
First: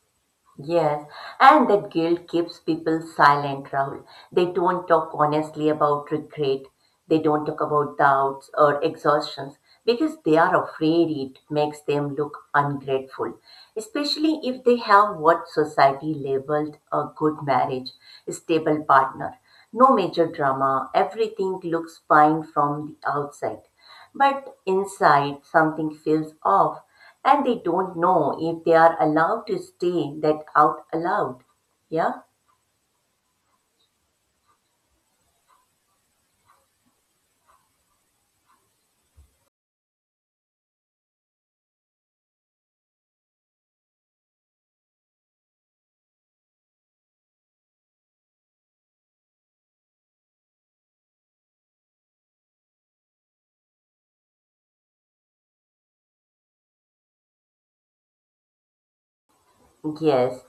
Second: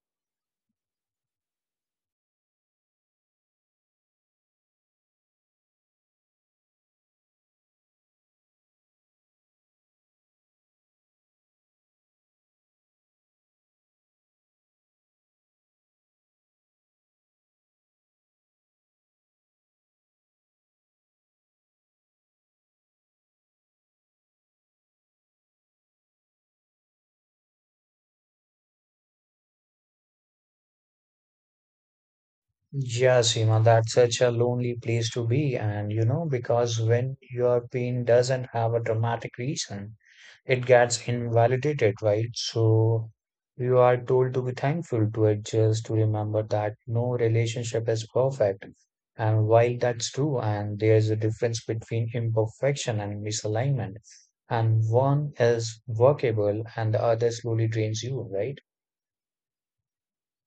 Yes, and that guilt keeps people silent, Rahul. They don't talk honestly about regret. They don't talk about doubts or exhaustions because they are afraid it makes them look ungrateful, especially if they have what society labeled a good marriage, a stable partner. No major drama, everything looks fine from the outside. But inside, something feels off, and they don't know if they are allowed to stay that out aloud. Yeah?
Yeah, Seema, that's such a lonely place to be. And you know, because when your pain doesn't have a dramatic reason, it gets invalidated, right? So you are told to be thankful, to adjust, to remember that no relationship is perfect. And while that's true, and there's a difference between imperfection and misalignment, and one is workable and the other slowly drains you, right?
Yes,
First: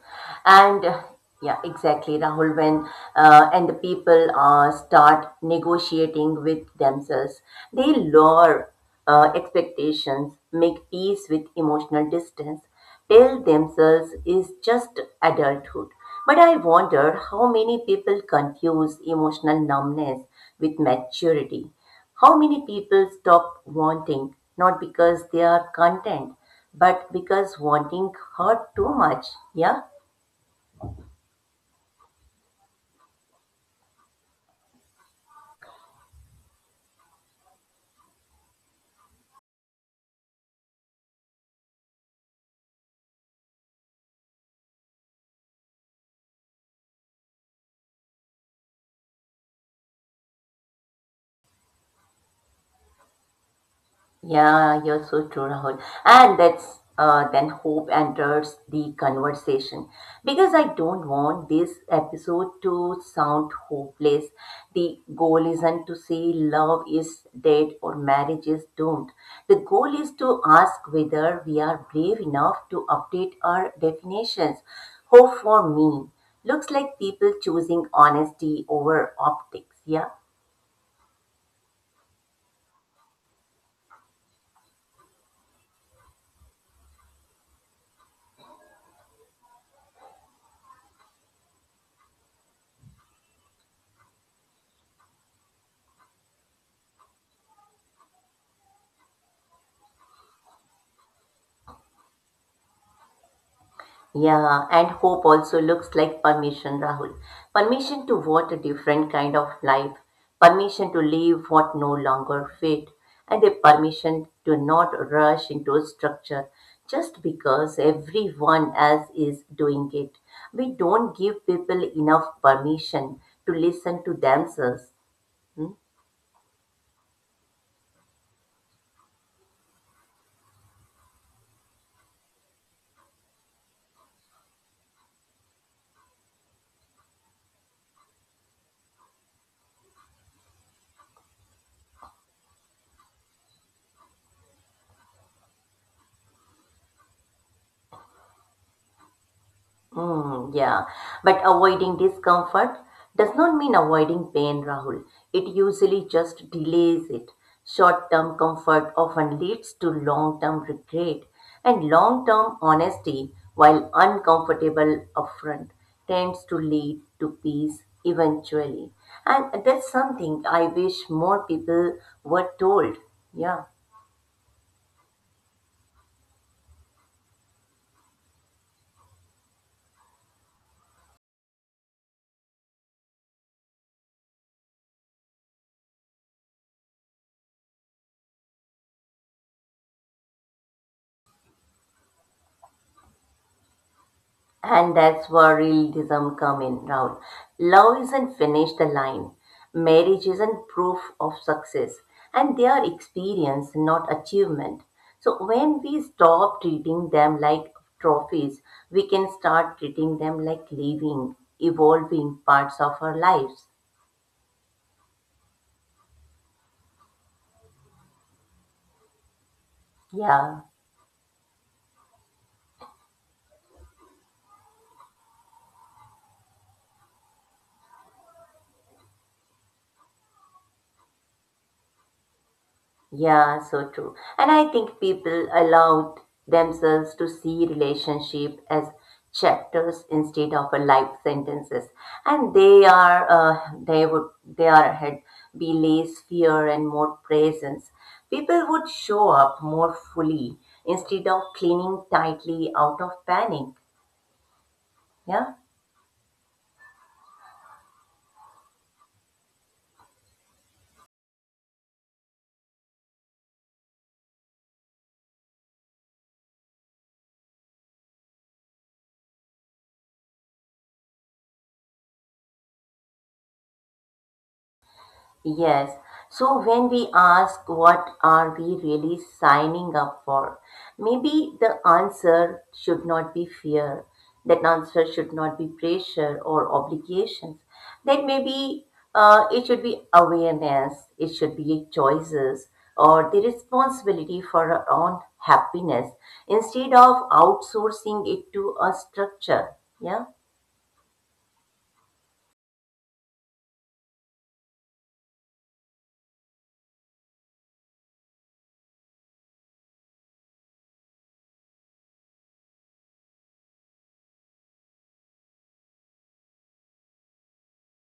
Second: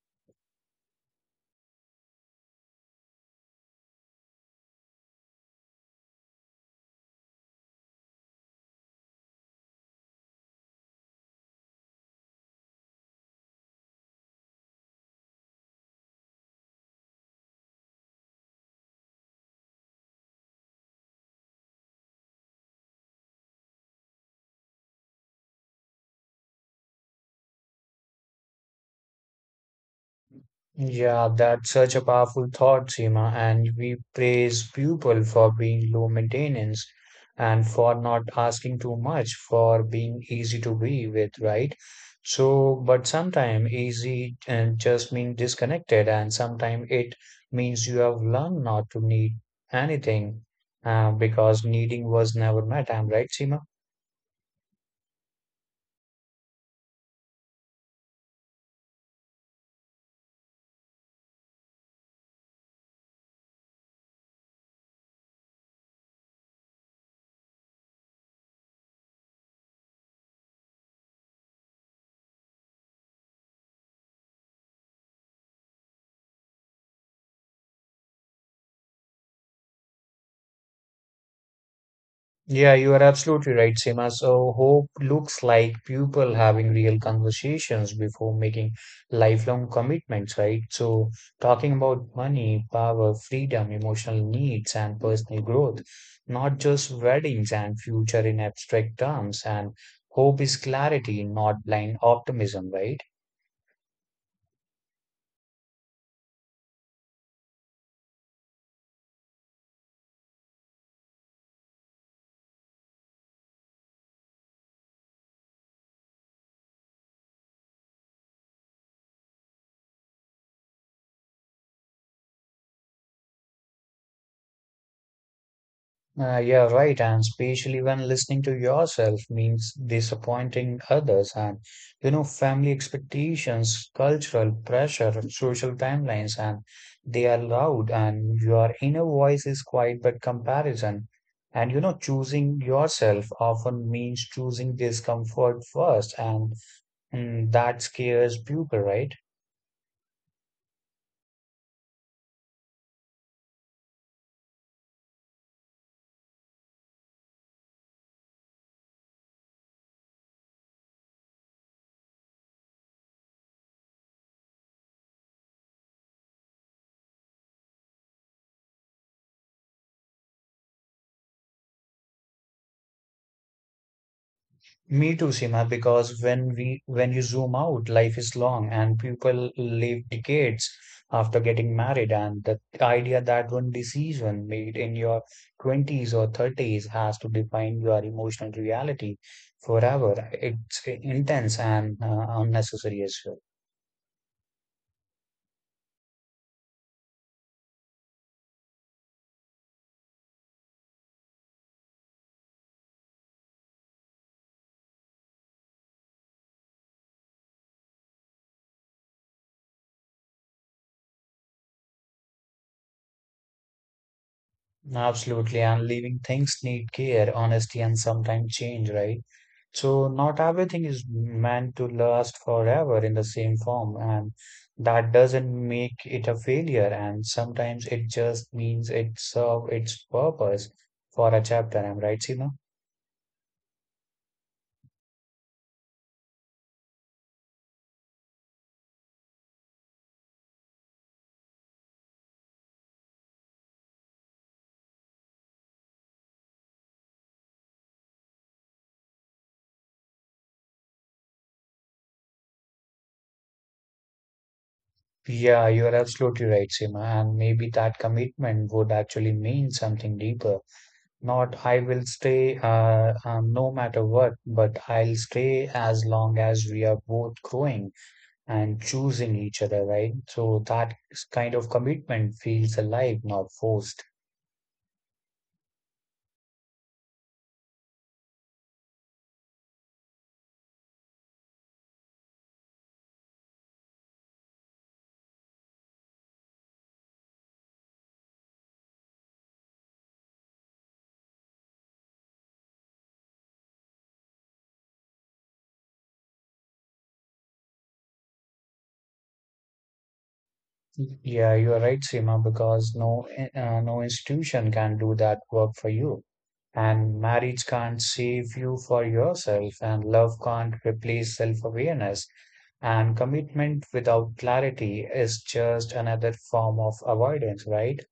and uh, yeah, exactly, Rahul. When uh, and the people uh, start negotiating with themselves, they lower uh, expectations, make peace with emotional distance, tell themselves is just adulthood. But I wonder how many people confuse emotional numbness with maturity. How many people stop wanting, not because they are content, but because wanting hurt too much. Yeah.
Yeah, that's such a powerful thought, Seema. And we praise people for being low maintenance and for not asking too much, for being easy to be with, right? So, but sometimes easy and just means disconnected, and sometimes it means you have learned not to need anything uh, because needing was never met. I'm right, Seema?
Yeah, you're so true, Rahul. And that's uh, then hope enters the conversation because I don't want this episode to sound hopeless. The goal isn't to say love is dead or marriage is doomed. The goal is to ask whether we are brave enough to update our definitions. Hope for me looks like people choosing honesty over optics. Yeah.
Yeah, you are absolutely right, Seema. So hope looks like people having real conversations before making lifelong commitments, right? So talking about money, power, freedom, emotional needs, and personal growth, not just weddings and future in abstract terms. And hope is clarity, not blind optimism, right?
Yeah, and hope also looks like permission, Rahul. Permission to what a different kind of life, permission to live what no longer fit, and a permission to not rush into a structure just because everyone else is doing it. We don't give people enough permission to listen to themselves. Hmm?
Uh, yeah, right. And especially when listening to yourself means disappointing others and, you know, family expectations, cultural pressure, social timelines, and they are loud and your inner voice is quiet but comparison. And, you know, choosing yourself often means choosing discomfort first and mm, that scares people, right?
Mm, yeah, but avoiding discomfort does not mean avoiding pain, Rahul. It usually just delays it. Short term comfort often leads to long term regret, and long term honesty, while uncomfortable upfront, tends to lead to peace eventually. And that's something I wish more people were told. Yeah.
Me too, Sima, because when we when you zoom out, life is long and people live decades after getting married, and the idea that one decision made in your twenties or thirties has to define your emotional reality forever. It's intense and uh, unnecessary as well.
And that's where realism come in, Rahul. Love isn't finish the line. Marriage isn't proof of success. And they are experience, not achievement. So when we stop treating them like trophies, we can start treating them like living, evolving parts of our lives.
Absolutely, and living things need care, honesty, and sometimes change, right? So, not
Yeah.
everything is meant to last forever in the same form, and that doesn't make it a failure. And sometimes it just means it served its purpose for a chapter. I'm right, Seema?
Yeah, so true. And I think people allowed themselves to see relationship as chapters instead of a life sentences. And they are uh, they would they are had be less fear and more presence. People would show up more fully instead of clinging tightly out of panic. Yeah.
Yeah, you're absolutely right, Seema. And maybe that commitment would actually mean something deeper. Not I will stay uh, um, no matter what, but I'll stay as long as we are both growing and choosing each other, right? So that kind of commitment feels alive, not forced.
Yes. So when we ask what are we really signing up for, maybe the answer should not be fear. That answer should not be pressure or obligations. That maybe uh, it should be awareness. It should be choices or the responsibility for our own happiness instead of outsourcing it to a structure. Yeah.
Yeah, you are right, Seema, because no uh, no institution can do that work for you. And marriage can't save you for yourself, and love can't replace self-awareness. And commitment without clarity is just another form of avoidance, right?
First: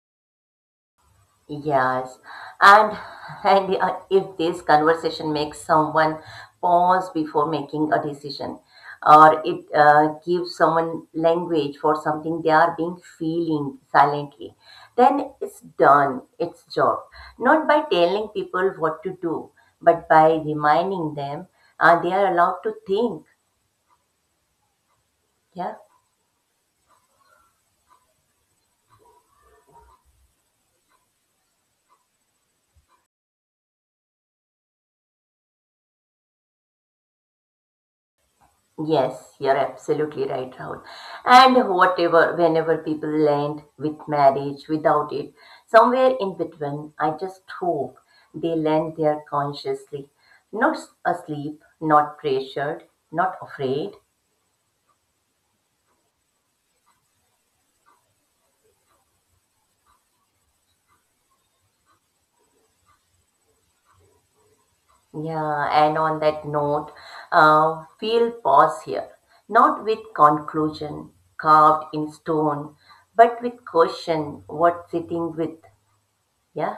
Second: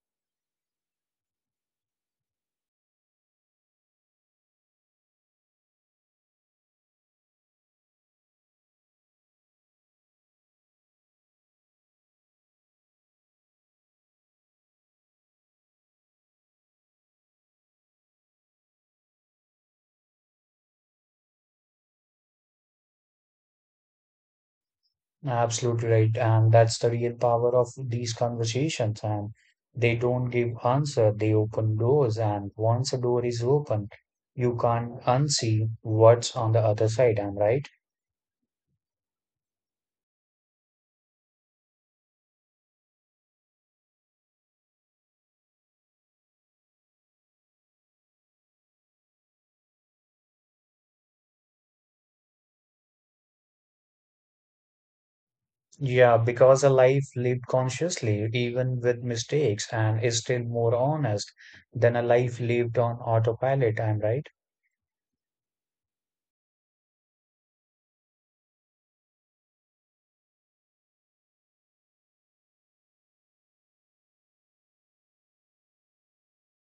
Yes, and and uh, if this conversation makes someone pause before making a decision, or it uh, gives someone language for something they are being feeling silently, then it's done its job. Not by telling people what to do, but by reminding them uh, they are allowed to think. Yeah.
Absolutely right. And that's the real power of these conversations. And they don't give answer, they open doors. And once a door is open, you can't unsee what's on the other side. I'm right.
Yes, you're absolutely right, Rahul. And whatever, whenever people land with marriage, without it, somewhere in between, I just hope they land there consciously, not s- asleep, not pressured, not afraid.
Yeah, because a life lived consciously, even with mistakes, and is still more honest than a life lived on autopilot. I'm right.
Yeah, and on that note, uh, we'll pause here, not with conclusion carved in stone, but with question, what sitting with, yeah.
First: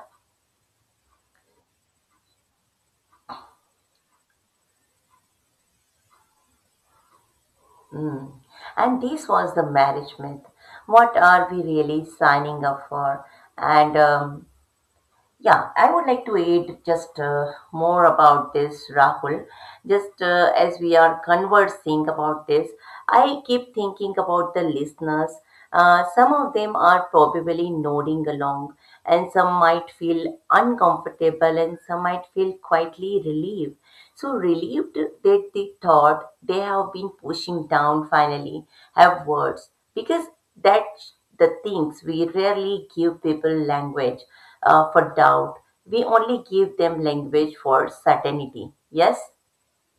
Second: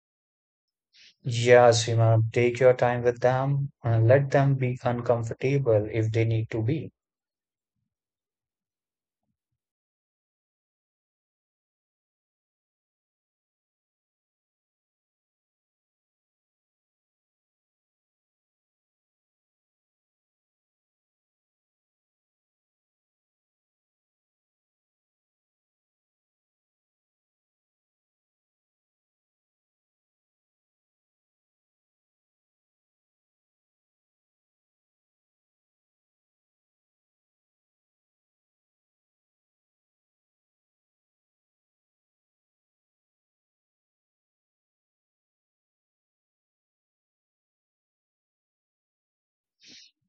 Yeah, Seema, take your time with them and let them be uncomfortable if they need to be.
Mm. And this was the marriage myth. What are we really signing up for? And um, yeah, I would like to add just uh, more about this, Rahul. Just uh, as we are conversing about this, I keep thinking about the listeners. Uh, some of them are probably nodding along, and some might feel uncomfortable, and some might feel quietly relieved. So, relieved that the thought they have been pushing down finally have words because that's the things we rarely give people language uh, for doubt. We only give them language for certainty. Yes?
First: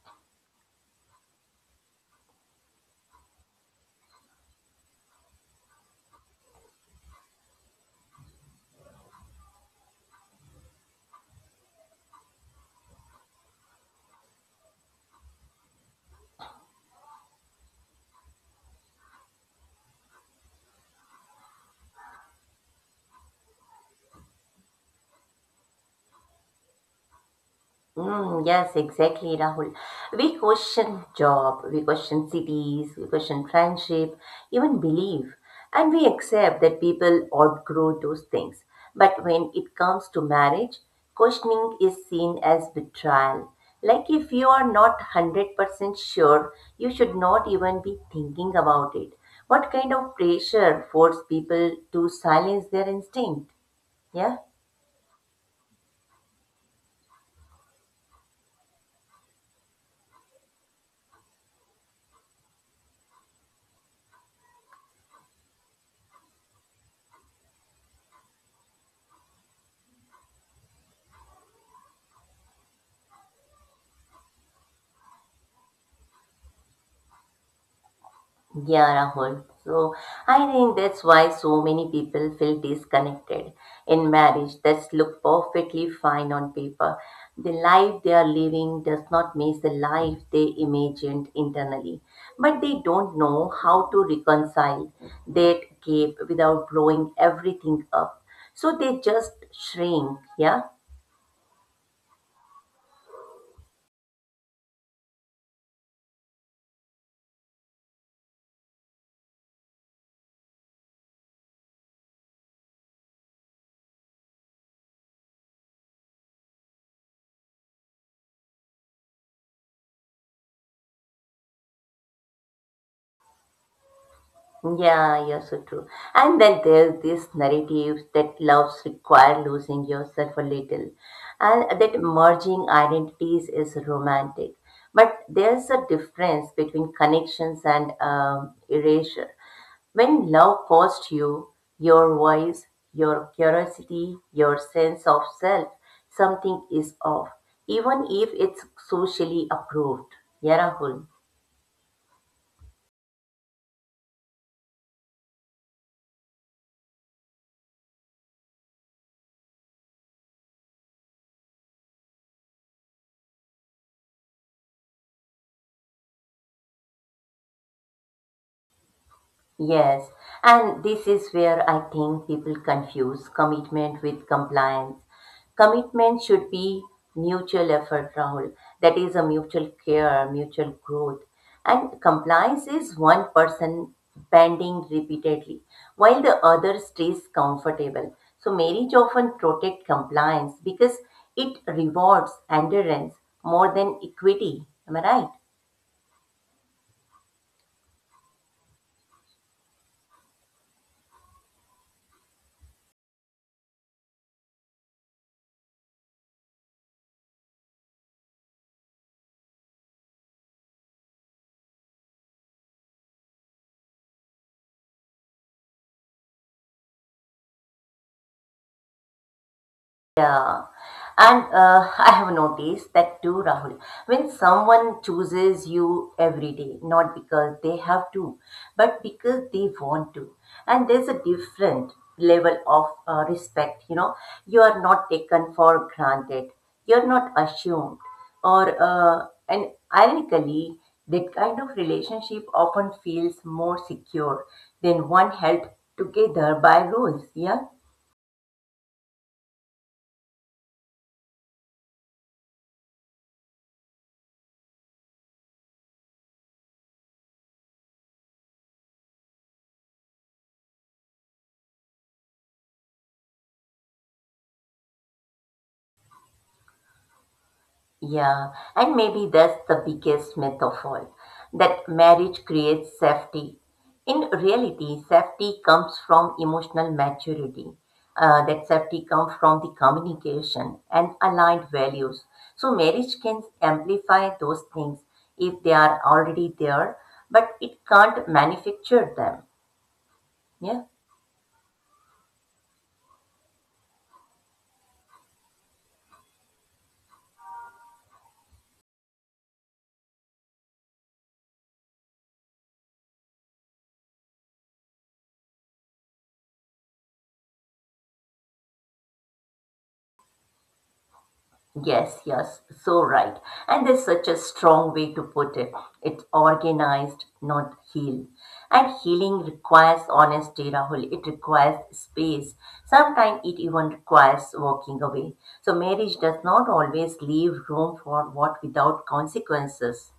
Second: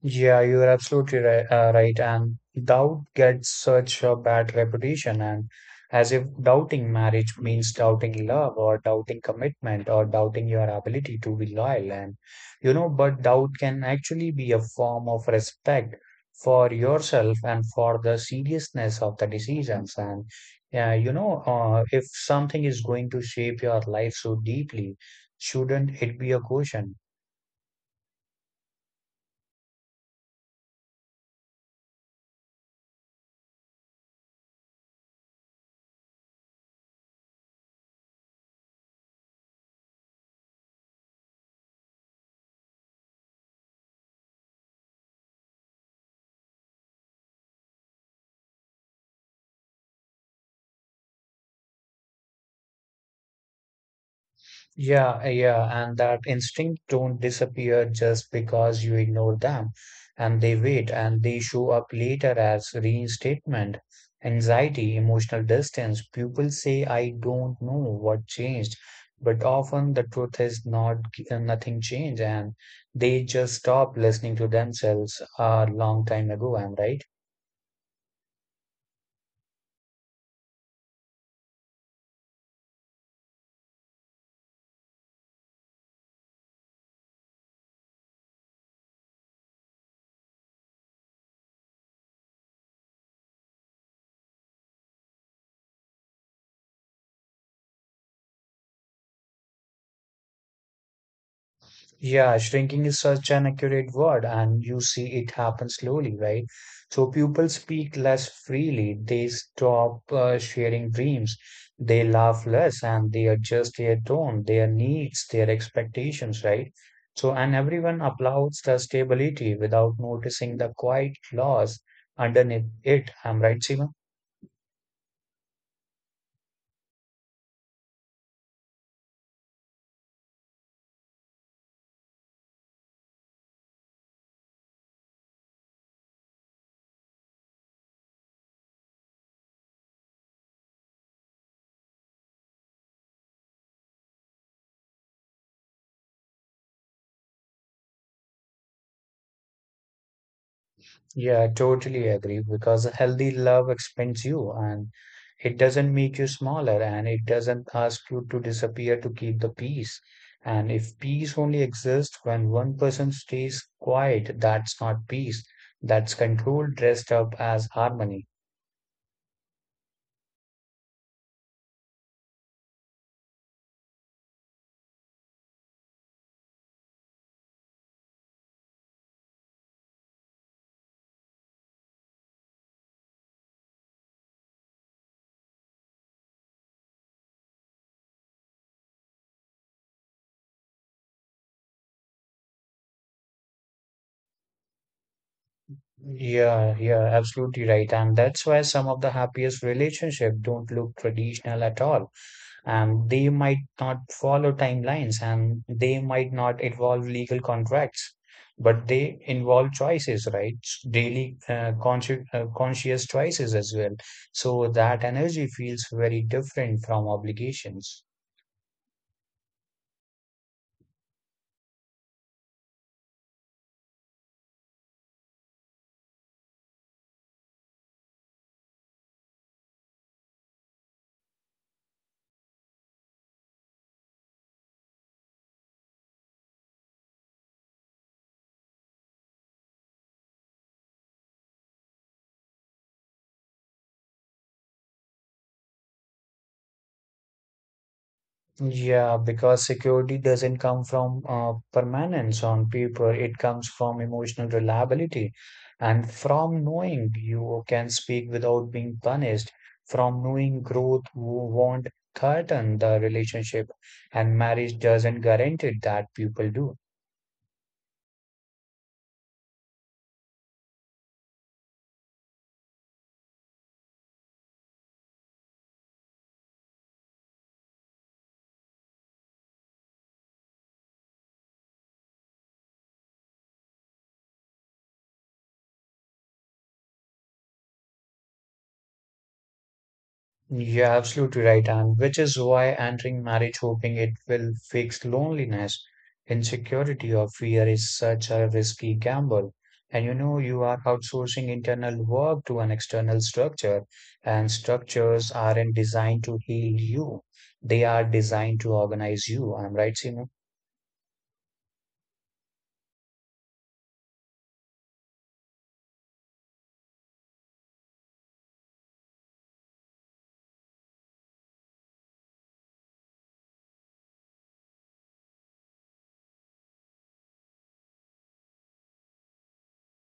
Yeah, you're absolutely right, uh, right. And doubt gets such a bad reputation, and as if doubting marriage means doubting love or doubting commitment or doubting your ability to be loyal. And you know, but doubt can actually be a form of respect for yourself and for the seriousness of the decisions. And yeah, you know, uh, if something is going to shape your life so deeply, shouldn't it be a caution?
Mm, yes, exactly, Rahul. We question job, we question cities, we question friendship, even belief, and we accept that people outgrow those things. But when it comes to marriage, questioning is seen as betrayal. Like if you are not one hundred percent sure, you should not even be thinking about it. What kind of pressure forces people to silence their instinct? Yeah?
Yeah, yeah, and that instinct don't disappear just because you ignore them, and they wait and they show up later as reinstatement, anxiety, emotional distance. People say, I don't know what changed, but often the truth is not uh, nothing changed, and they just stop listening to themselves a long time ago. I'm right.
Yeah, Rahul. So I think that's why so many people feel disconnected in marriage that's look perfectly fine on paper. The life they are living does not match the life they imagined internally, but they don't know how to reconcile that gap without blowing everything up. So they just shrink, yeah.
Yeah, shrinking is such an accurate word, and you see it happen slowly, right? So people speak less freely, they stop uh, sharing dreams, they laugh less, and they adjust their tone, their needs, their expectations, right? So, and everyone applauds the stability without noticing the quiet loss underneath it. I'm right, Seema?
Yeah, you're so true. And then there's this narrative that loves require losing yourself a little, and that merging identities is romantic. But there's a difference between connections and um, erasure. When love costs you your voice, your curiosity, your sense of self, something is off, even if it's socially approved. Yeah, Rahul.
Yeah, I totally agree because a healthy love expands you and it doesn't make you smaller and it doesn't ask you to disappear to keep the peace. And if peace only exists when one person stays quiet, that's not peace. That's control dressed up as harmony.
Yes, and this is where I think people confuse commitment with compliance. Commitment should be mutual effort, Rahul. That is a mutual care, mutual growth. And compliance is one person bending repeatedly while the other stays comfortable. So marriage often protects compliance because it rewards endurance more than equity. Am I right?
Yeah, yeah, absolutely right. And that's why some of the happiest relationships don't look traditional at all. And they might not follow timelines and they might not involve legal contracts, but they involve choices, right? Daily uh, conscious uh, conscious choices as well. So that energy feels very different from obligations.
Yeah, and uh, I have noticed that too, Rahul. When someone chooses you every day, not because they have to, but because they want to, and there's a different level of uh, respect, you know, you are not taken for granted, you're not assumed, or uh, and ironically, that kind of relationship often feels more secure than one held together by rules. Yeah.
Yeah, because security doesn't come from uh, permanence on paper, it comes from emotional reliability and from knowing you can speak without being punished, from knowing growth wo- won't threaten the relationship, and marriage doesn't guarantee that people do.
Yeah, and maybe that's the biggest myth of all that marriage creates safety. In reality, safety comes from emotional maturity. Uh, that safety comes from the communication and aligned values. So, marriage can amplify those things if they are already there, but it can't manufacture them. Yeah.
You're absolutely right, and which is why entering marriage hoping it will fix loneliness, insecurity, or fear is such a risky gamble. And you know, you are outsourcing internal work to an external structure, and structures aren't designed to heal you, they are designed to organize you. I'm right, Simon?
Yes, yes, so right. And there's such a strong way to put it. It's organized, not healed. And healing requires honesty, Rahul. It requires space. Sometimes it even requires walking away. So marriage does not always leave room for what without consequences.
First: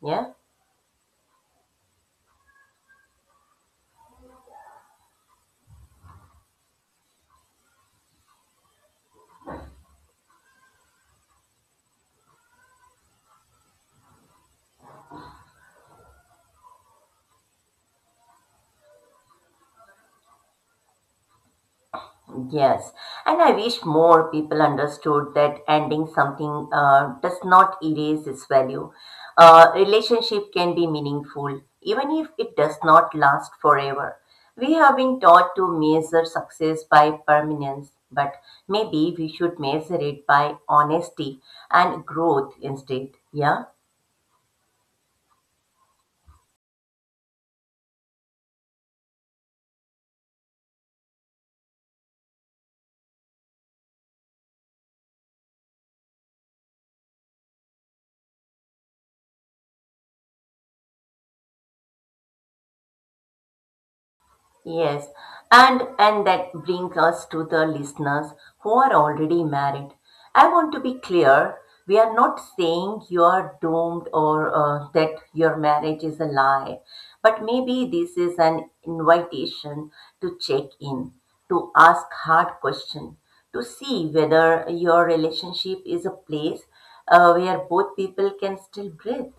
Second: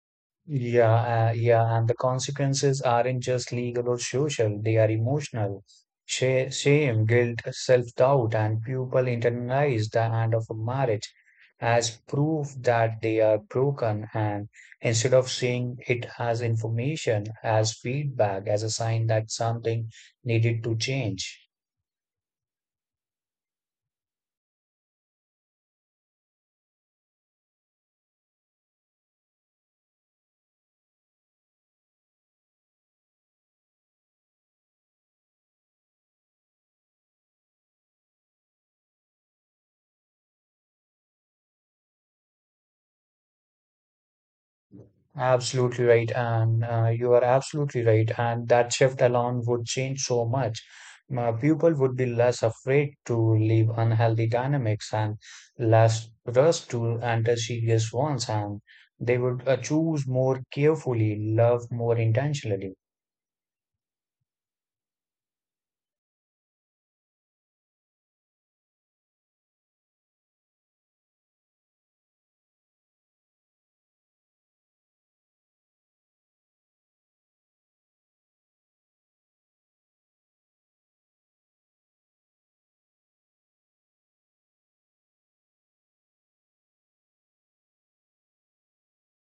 Yeah?
Yeah, uh, yeah, and the consequences aren't just legal or social, they are emotional. Sha- Shame, guilt, self-doubt, and people internalize the end of a marriage as proof that they are broken. And instead of seeing it as information, as feedback, as a sign that something needed to change.
Yes, and I wish more people understood that ending something uh, does not erase its value. Uh, relationship can be meaningful even if it does not last forever. We have been taught to measure success by permanence, but maybe we should measure it by honesty and growth instead. Yeah.
Absolutely right, and uh, you are absolutely right. And that shift alone would change so much. Uh, people would be less afraid to leave unhealthy dynamics and less rushed to enter serious ones, and they would uh, choose more carefully, love more intentionally.
Yes, and and that brings us to the listeners who are already married. I want to be clear, we are not saying you are doomed or uh, that your marriage is a lie, but maybe this is an invitation to check in, to ask hard questions, to see whether your relationship is a place uh, where both people can still breathe.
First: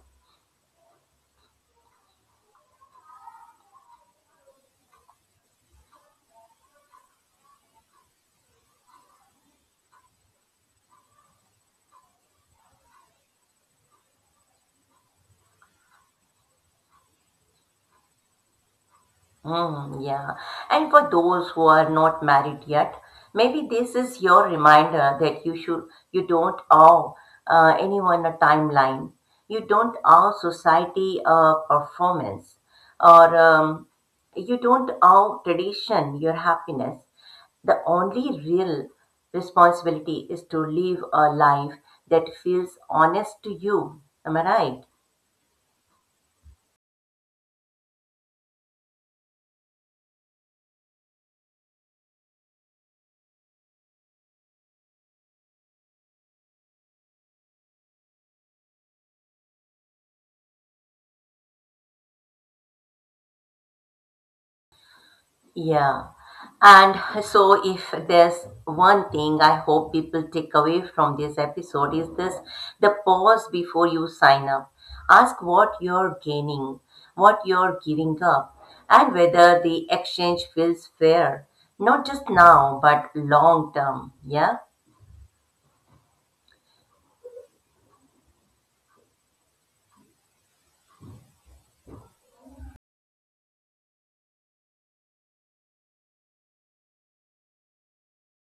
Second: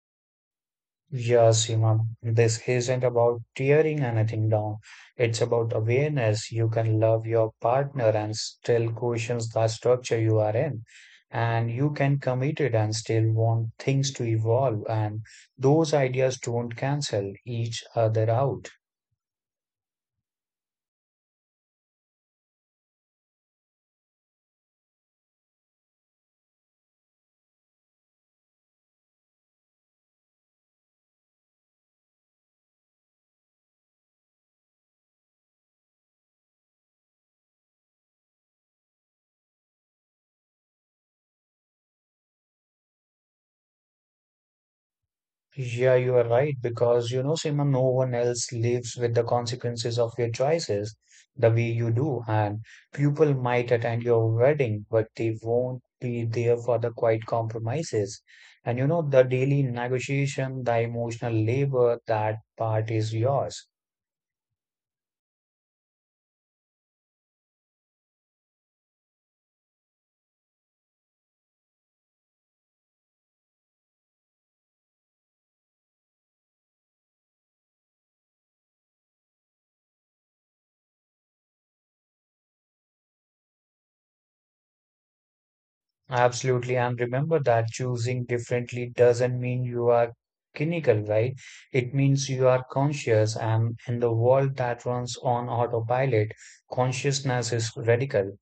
Yeah, Seema, this isn't about tearing anything down. It's about awareness. You can love your partner and still question the structure you are in. And you can commit it and still want things to evolve. And those ideas don't cancel each other out.
Hmm, yeah. And for those who are not married yet, maybe this is your reminder that you should, you don't owe uh, anyone a timeline. You don't owe society a performance, or um, you don't owe tradition your happiness. The only real responsibility is to live a life that feels honest to you. Am I right?
Yeah, you are right because you know, Seema, no one else lives with the consequences of your choices the way you do, and people might attend your wedding, but they won't be there for the quiet compromises. And you know, the daily negotiation, the emotional labor, that part is yours.
Yeah. And so, if there's one thing I hope people take away from this episode, is this the pause before you sign up. Ask what you're gaining, what you're giving up, and whether the exchange feels fair, not just now, but long term. Yeah.
Absolutely. And remember that choosing differently doesn't mean you are clinical, right? It means you are conscious. And in the world that runs on autopilot, consciousness is radical.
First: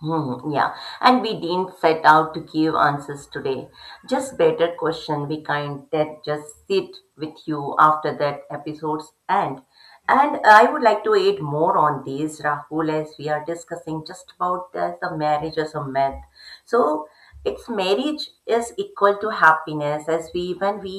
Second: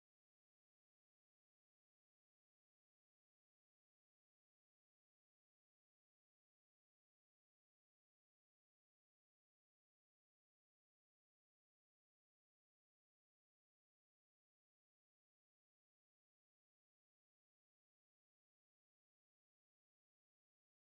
Hmm, yeah, and we didn't set out to give answers today. Just better question we kind that just sit with you after that episode's end. And I would like to add more on these, Rahul, as we are discussing just about as a marriage as a myth, so it's marriage is equal to happiness as we when we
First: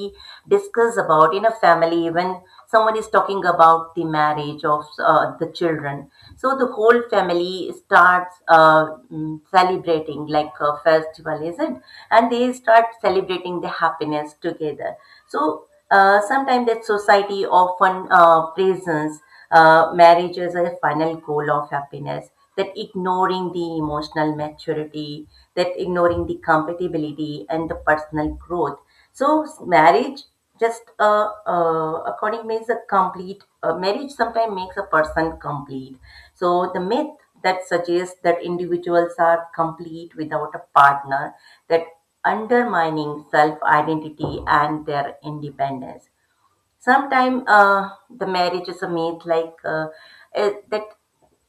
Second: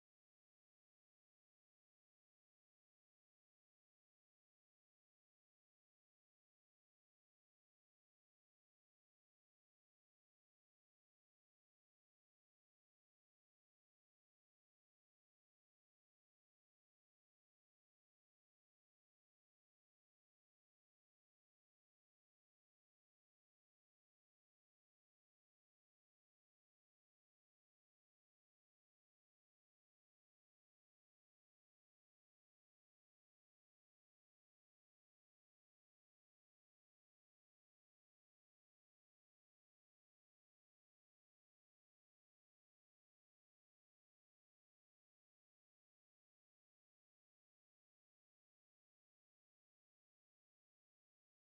discuss about in a family when someone is talking about the marriage of uh, the children, so the whole family starts uh, mm, celebrating like a festival is it, and they start celebrating the happiness together. So uh, sometimes that society often uh, presents uh, marriage as a final goal of happiness, that ignoring the emotional maturity, that ignoring the compatibility and the personal growth. So marriage just uh, uh, according means a complete uh, marriage sometimes makes a person complete. So the myth that suggests that individuals are complete without a partner, that undermining self identity and their independence. Sometimes uh, the marriage is a myth, like uh, uh, that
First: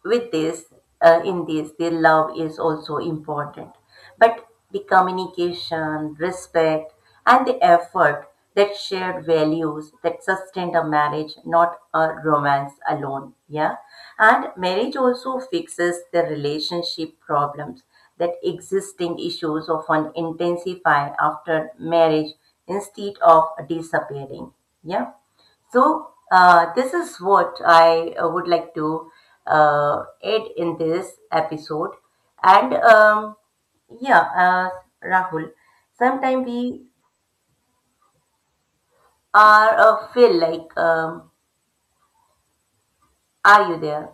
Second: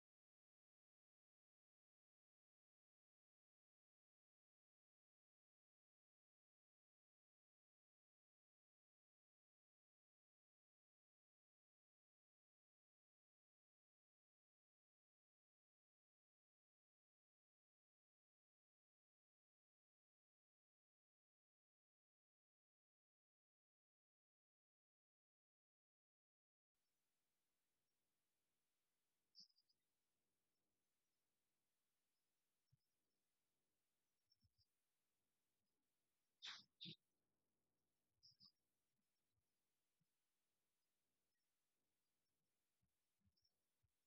with this, uh, in this, the love is also important. But the communication, respect, and the effort, that shared values that sustain a marriage, not a romance alone. Yeah. And marriage also fixes the relationship problems, that existing issues often intensify after marriage instead of disappearing. Yeah. So, uh, this is what I uh, would like to uh, add in this episode. And um, yeah, uh, Rahul, sometimes we are uh, feel like, um, are you there?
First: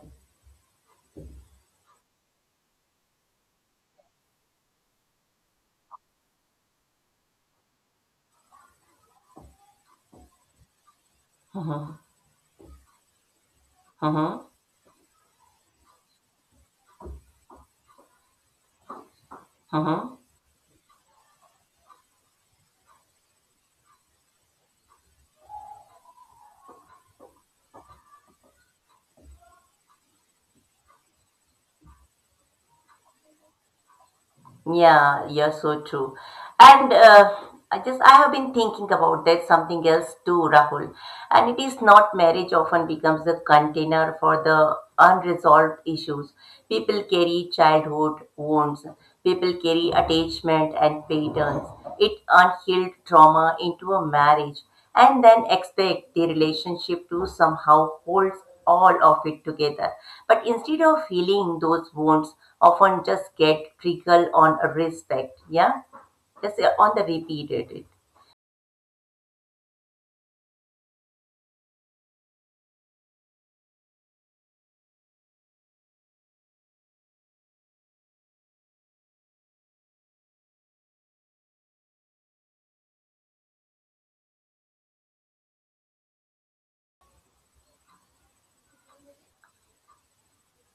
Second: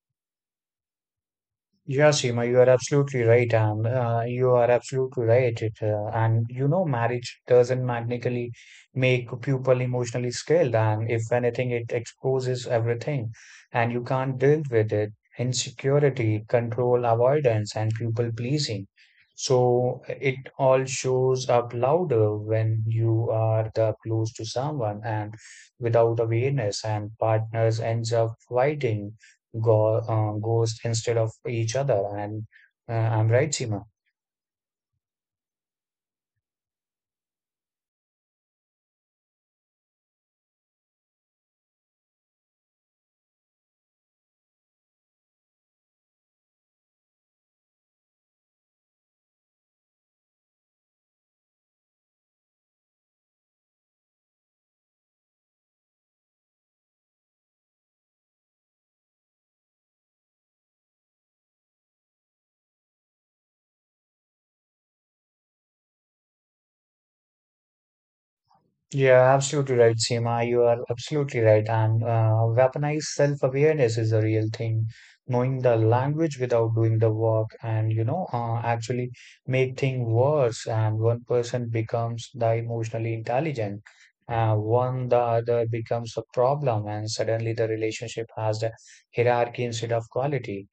Yeah, Seema, you are absolutely right, and uh, you are absolutely right. It, uh, and you know, marriage doesn't magically make people emotionally skilled, and if anything, it
Hmm.
exposes everything, and you
Hmm.
can't deal with it. Insecurity, control, avoidance, and people pleasing. So
Hmm.
it all shows up louder when you are the close to someone and without awareness, and partners ends up fighting go- uh, ghost instead of each other. And uh, I'm right, Seema.
Yeah, yeah, so true. And uh, I just I have been thinking about that something else too, Rahul. And it is not marriage often becomes the container for the unresolved issues. People carry childhood wounds. People carry attachment and patterns. It unhealed trauma into a marriage and then expect the relationship to somehow hold all of it together. But instead of healing, those wounds often just get triggered on respect. Yeah, just uh, on the repeated.
Yeah, absolutely right, Seema. You are absolutely right. And uh, weaponized self-awareness is a real thing. Knowing the language without doing the work and, you know, uh, actually make things worse. And one person becomes the emotionally intelligent. Uh, one, the other becomes a problem. And suddenly the relationship has the hierarchy instead of quality.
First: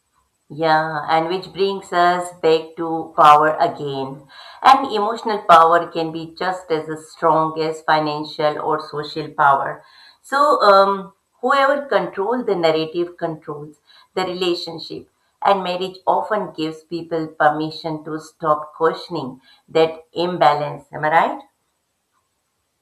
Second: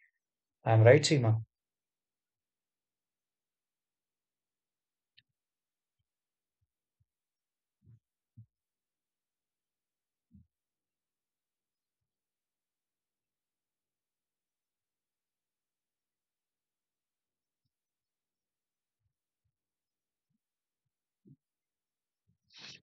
I'm right,
Yeah, and
Seema.
which brings us back to power again. And emotional power can be just as strong as financial or social power. So, um, whoever controls the narrative controls the relationship. And marriage often gives people permission to stop questioning that imbalance. Am I right?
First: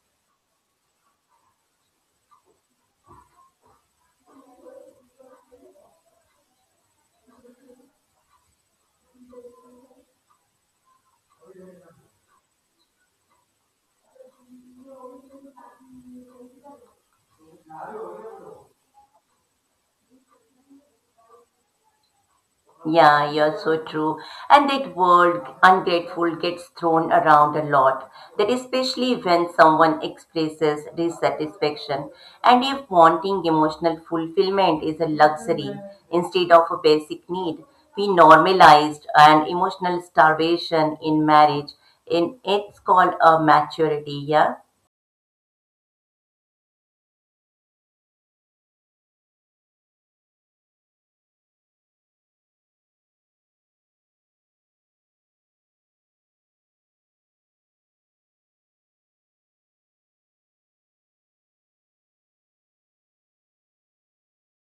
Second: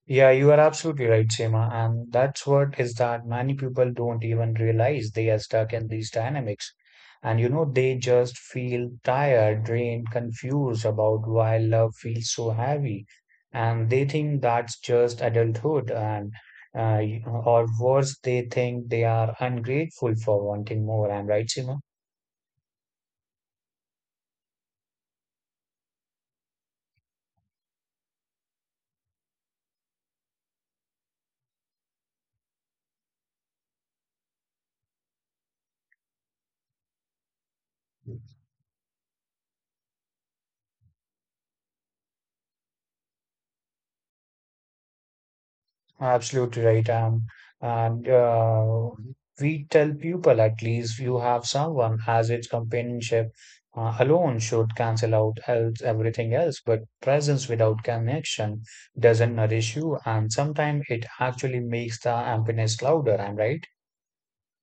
Yeah, you are absolutely right, Seema. And that's what is that many people don't even realize they are stuck in these dynamics. And you know, they just feel tired, drained, confused about why love feels so heavy. And they think that's just adulthood. And, uh, you- or worse, they think they are ungrateful for wanting more. I'm right, Seema?
Yeah, you're so true. And that word ungrateful gets thrown around a lot. That especially when someone expresses dissatisfaction, and if wanting emotional fulfillment is a luxury instead of a basic need. We normalized an emotional starvation in marriage. In it's called a maturity, yeah.
Absolutely right. Um, and uh, We tell people at least you have someone as its companionship uh, alone should cancel out else, everything else. But presence without connection doesn't nourish you, and sometimes it actually makes the emptiness louder. I'm right.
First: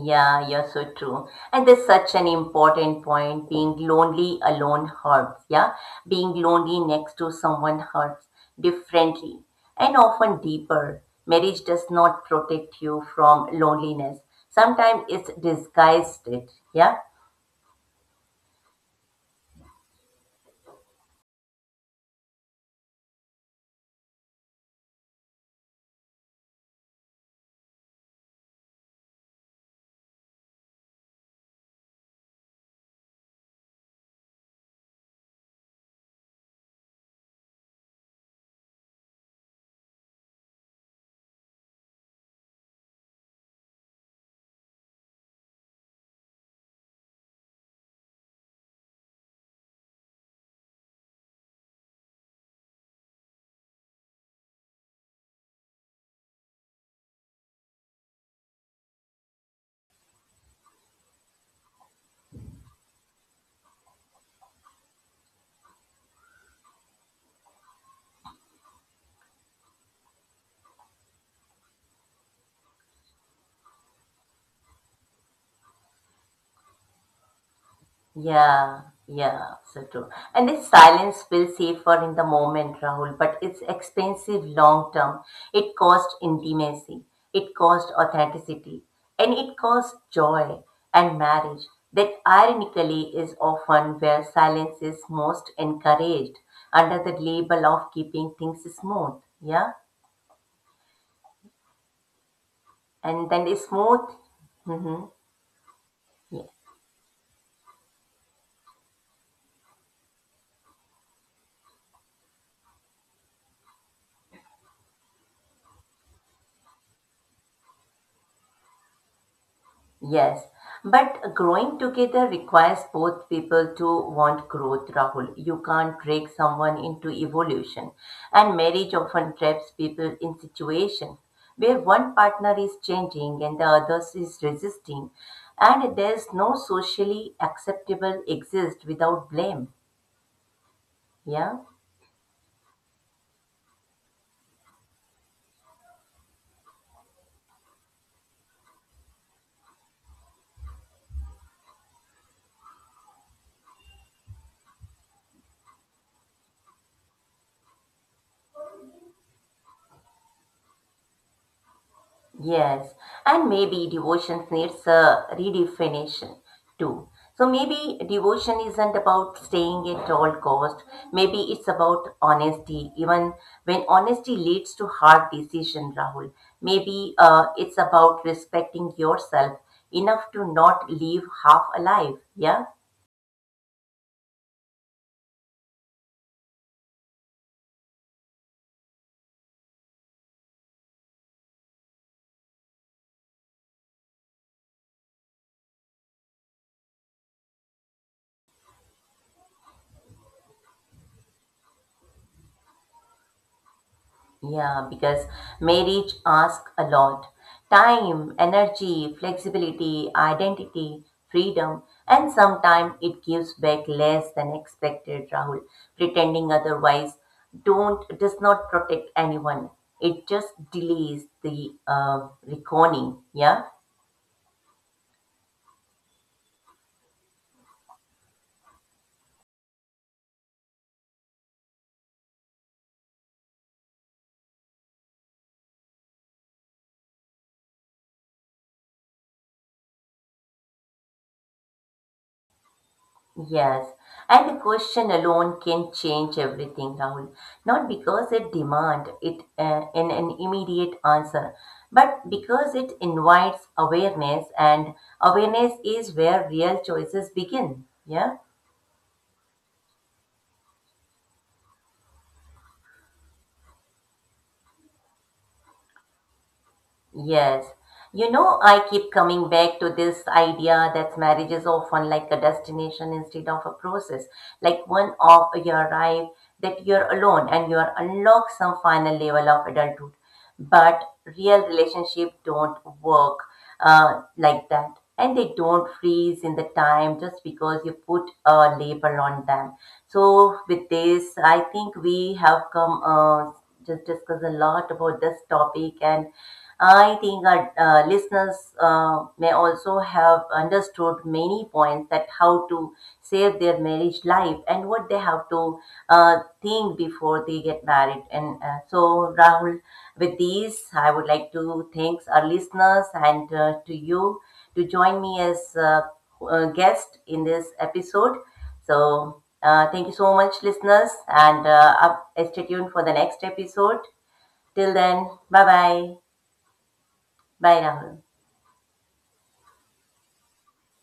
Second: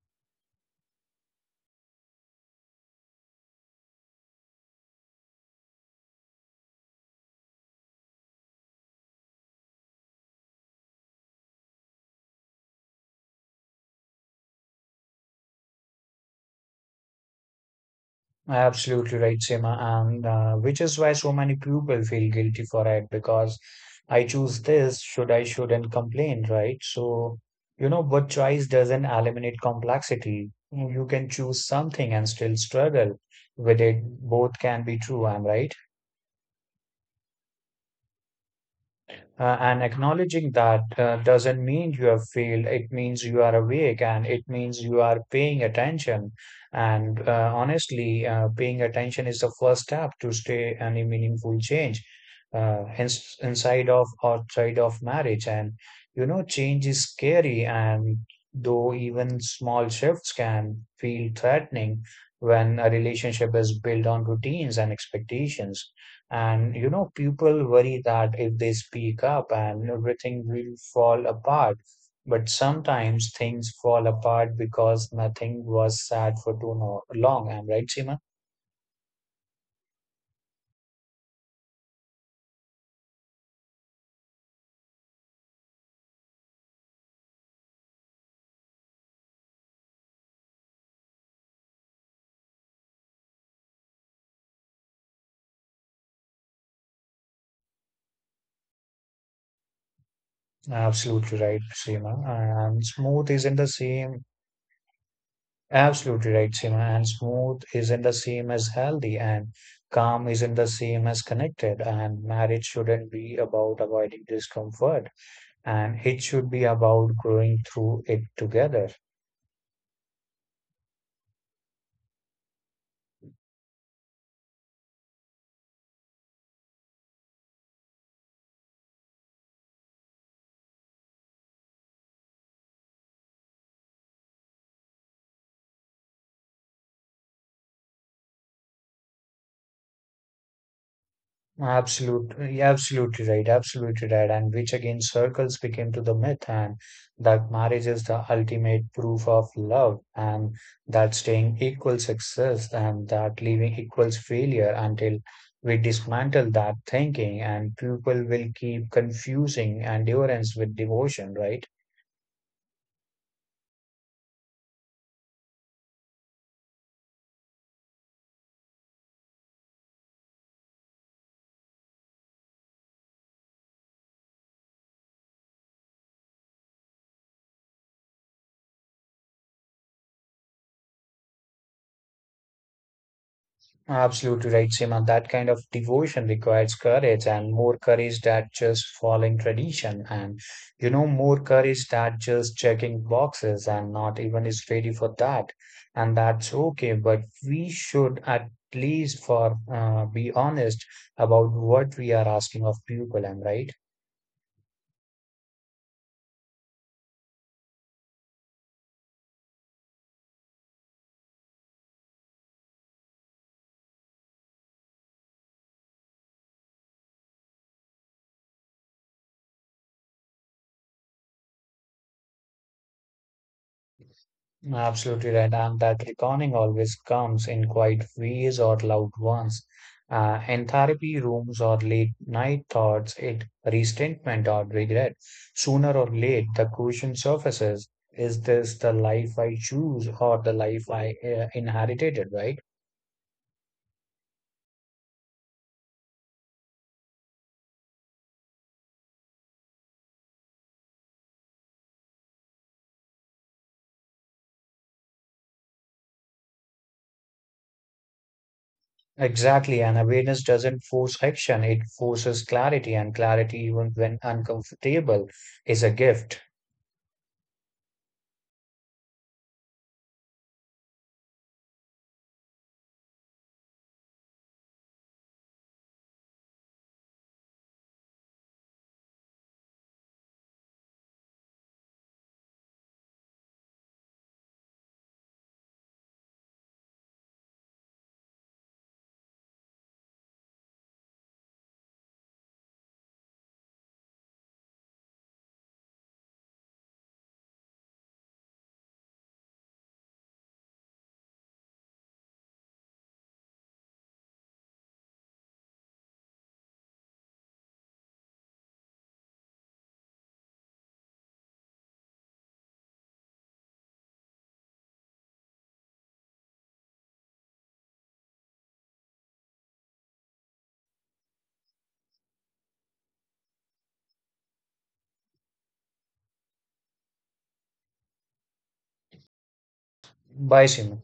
Yeah, you're so true. And there's such an important point. Being lonely alone hurts. Yeah. Being lonely next to someone hurts differently and often deeper. Marriage does not protect you from loneliness. Sometimes it's disguised it. Yeah.
Absolutely right, Seema. And uh, which is why so many people feel guilty for it because I choose this, should I shouldn't complain, right? So, you know, but choice doesn't eliminate complexity. You can choose something and still struggle with it. Both can be true, I'm right. Uh, and acknowledging that uh, doesn't mean you have failed. It means you are awake and it means you are paying attention. And uh, honestly, uh, paying attention is the first step to stay any meaningful change uh, ins inside of outside of marriage. And you know, change is scary, and though even small shifts can feel threatening when a relationship is built on routines and expectations. And you know, people worry that if they speak up and everything will fall apart. But sometimes things fall apart because nothing was said for too no- long. I'm right, Seema?
Yeah, yeah, so true. And this silence feels safer in the moment, Rahul, but it's expensive long term. It costs intimacy, it costs authenticity, and it costs joy and marriage. That ironically is often where silence is most encouraged under the label of keeping things smooth. Yeah,
Absolutely right, Seema. And
and
smooth
then
isn't the
it's smooth.
same.
Mm-hmm.
Absolutely
Yeah.
right, Seema. And smooth isn't the same as healthy, and calm isn't the same as connected. And marriage shouldn't be about avoiding discomfort, and it should be about growing through it together.
Yes, but growing together requires both people to want growth, Rahul. You can't drag someone into evolution. And marriage often traps people in situations where one partner is changing and the other is resisting. And there's no socially acceptable exist without blame. Yeah.
Absolutely, absolutely right, absolutely right, and which again circles became to the myth and that marriage is the ultimate proof of love, and that staying equals success, and that leaving equals failure until we dismantle that thinking, and people will keep confusing endurance with devotion, right?
Yes, and maybe devotion needs a redefinition too. So maybe devotion isn't about staying at all cost. Maybe it's about honesty, even when honesty leads to hard decision, Rahul. Maybe uh, it's about respecting yourself enough to not leave half alive. Yeah.
Absolutely right, Seema. That kind of devotion requires courage and more courage than just following tradition and you know more courage than just checking boxes and not even is ready for that. And that's okay, but we should at least for uh, be honest about what we are asking of people, am right?
Yeah, because marriage asks a lot: time, energy, flexibility, identity, freedom, and sometimes it gives back less than expected, Rahul. Pretending otherwise don't does not protect anyone. It just delays the uh, reckoning. Yeah.
Absolutely right, and that reckoning always comes in quiet ways or loud ones. Uh, in therapy rooms or late night thoughts, it resentment or regret. Sooner or late, the question surfaces: Is this the life I choose or the life I uh, inherited? Right?
Yes, and the question alone can change everything, Rahul. Not because it demand it uh, in an immediate answer, but because it invites awareness, and awareness is where real choices begin. Yeah.
Exactly, and awareness doesn't force action; it forces clarity, and clarity, even when uncomfortable, is a gift.
Yes. You know, I keep coming back to this idea that marriage is often like a destination instead of a process. Like one of you arrive, that you're alone and you are unlock some final level of adulthood. But real relationship don't work uh, like that. And they don't freeze in the time just because you put a label on them. So with this, I think we have come uh, just discuss a lot about this topic, and I think our uh, listeners uh, may also have understood many points that how to save their marriage life and what they have to uh, think before they get married. And uh, so, Rahul, with these, I would like to thanks our listeners and uh, to you to join me as uh, a guest in this episode. So, uh, thank you so much, listeners, and uh, up, stay tuned for the next episode. Till then, bye bye. Bijdragen
Bye, Simon.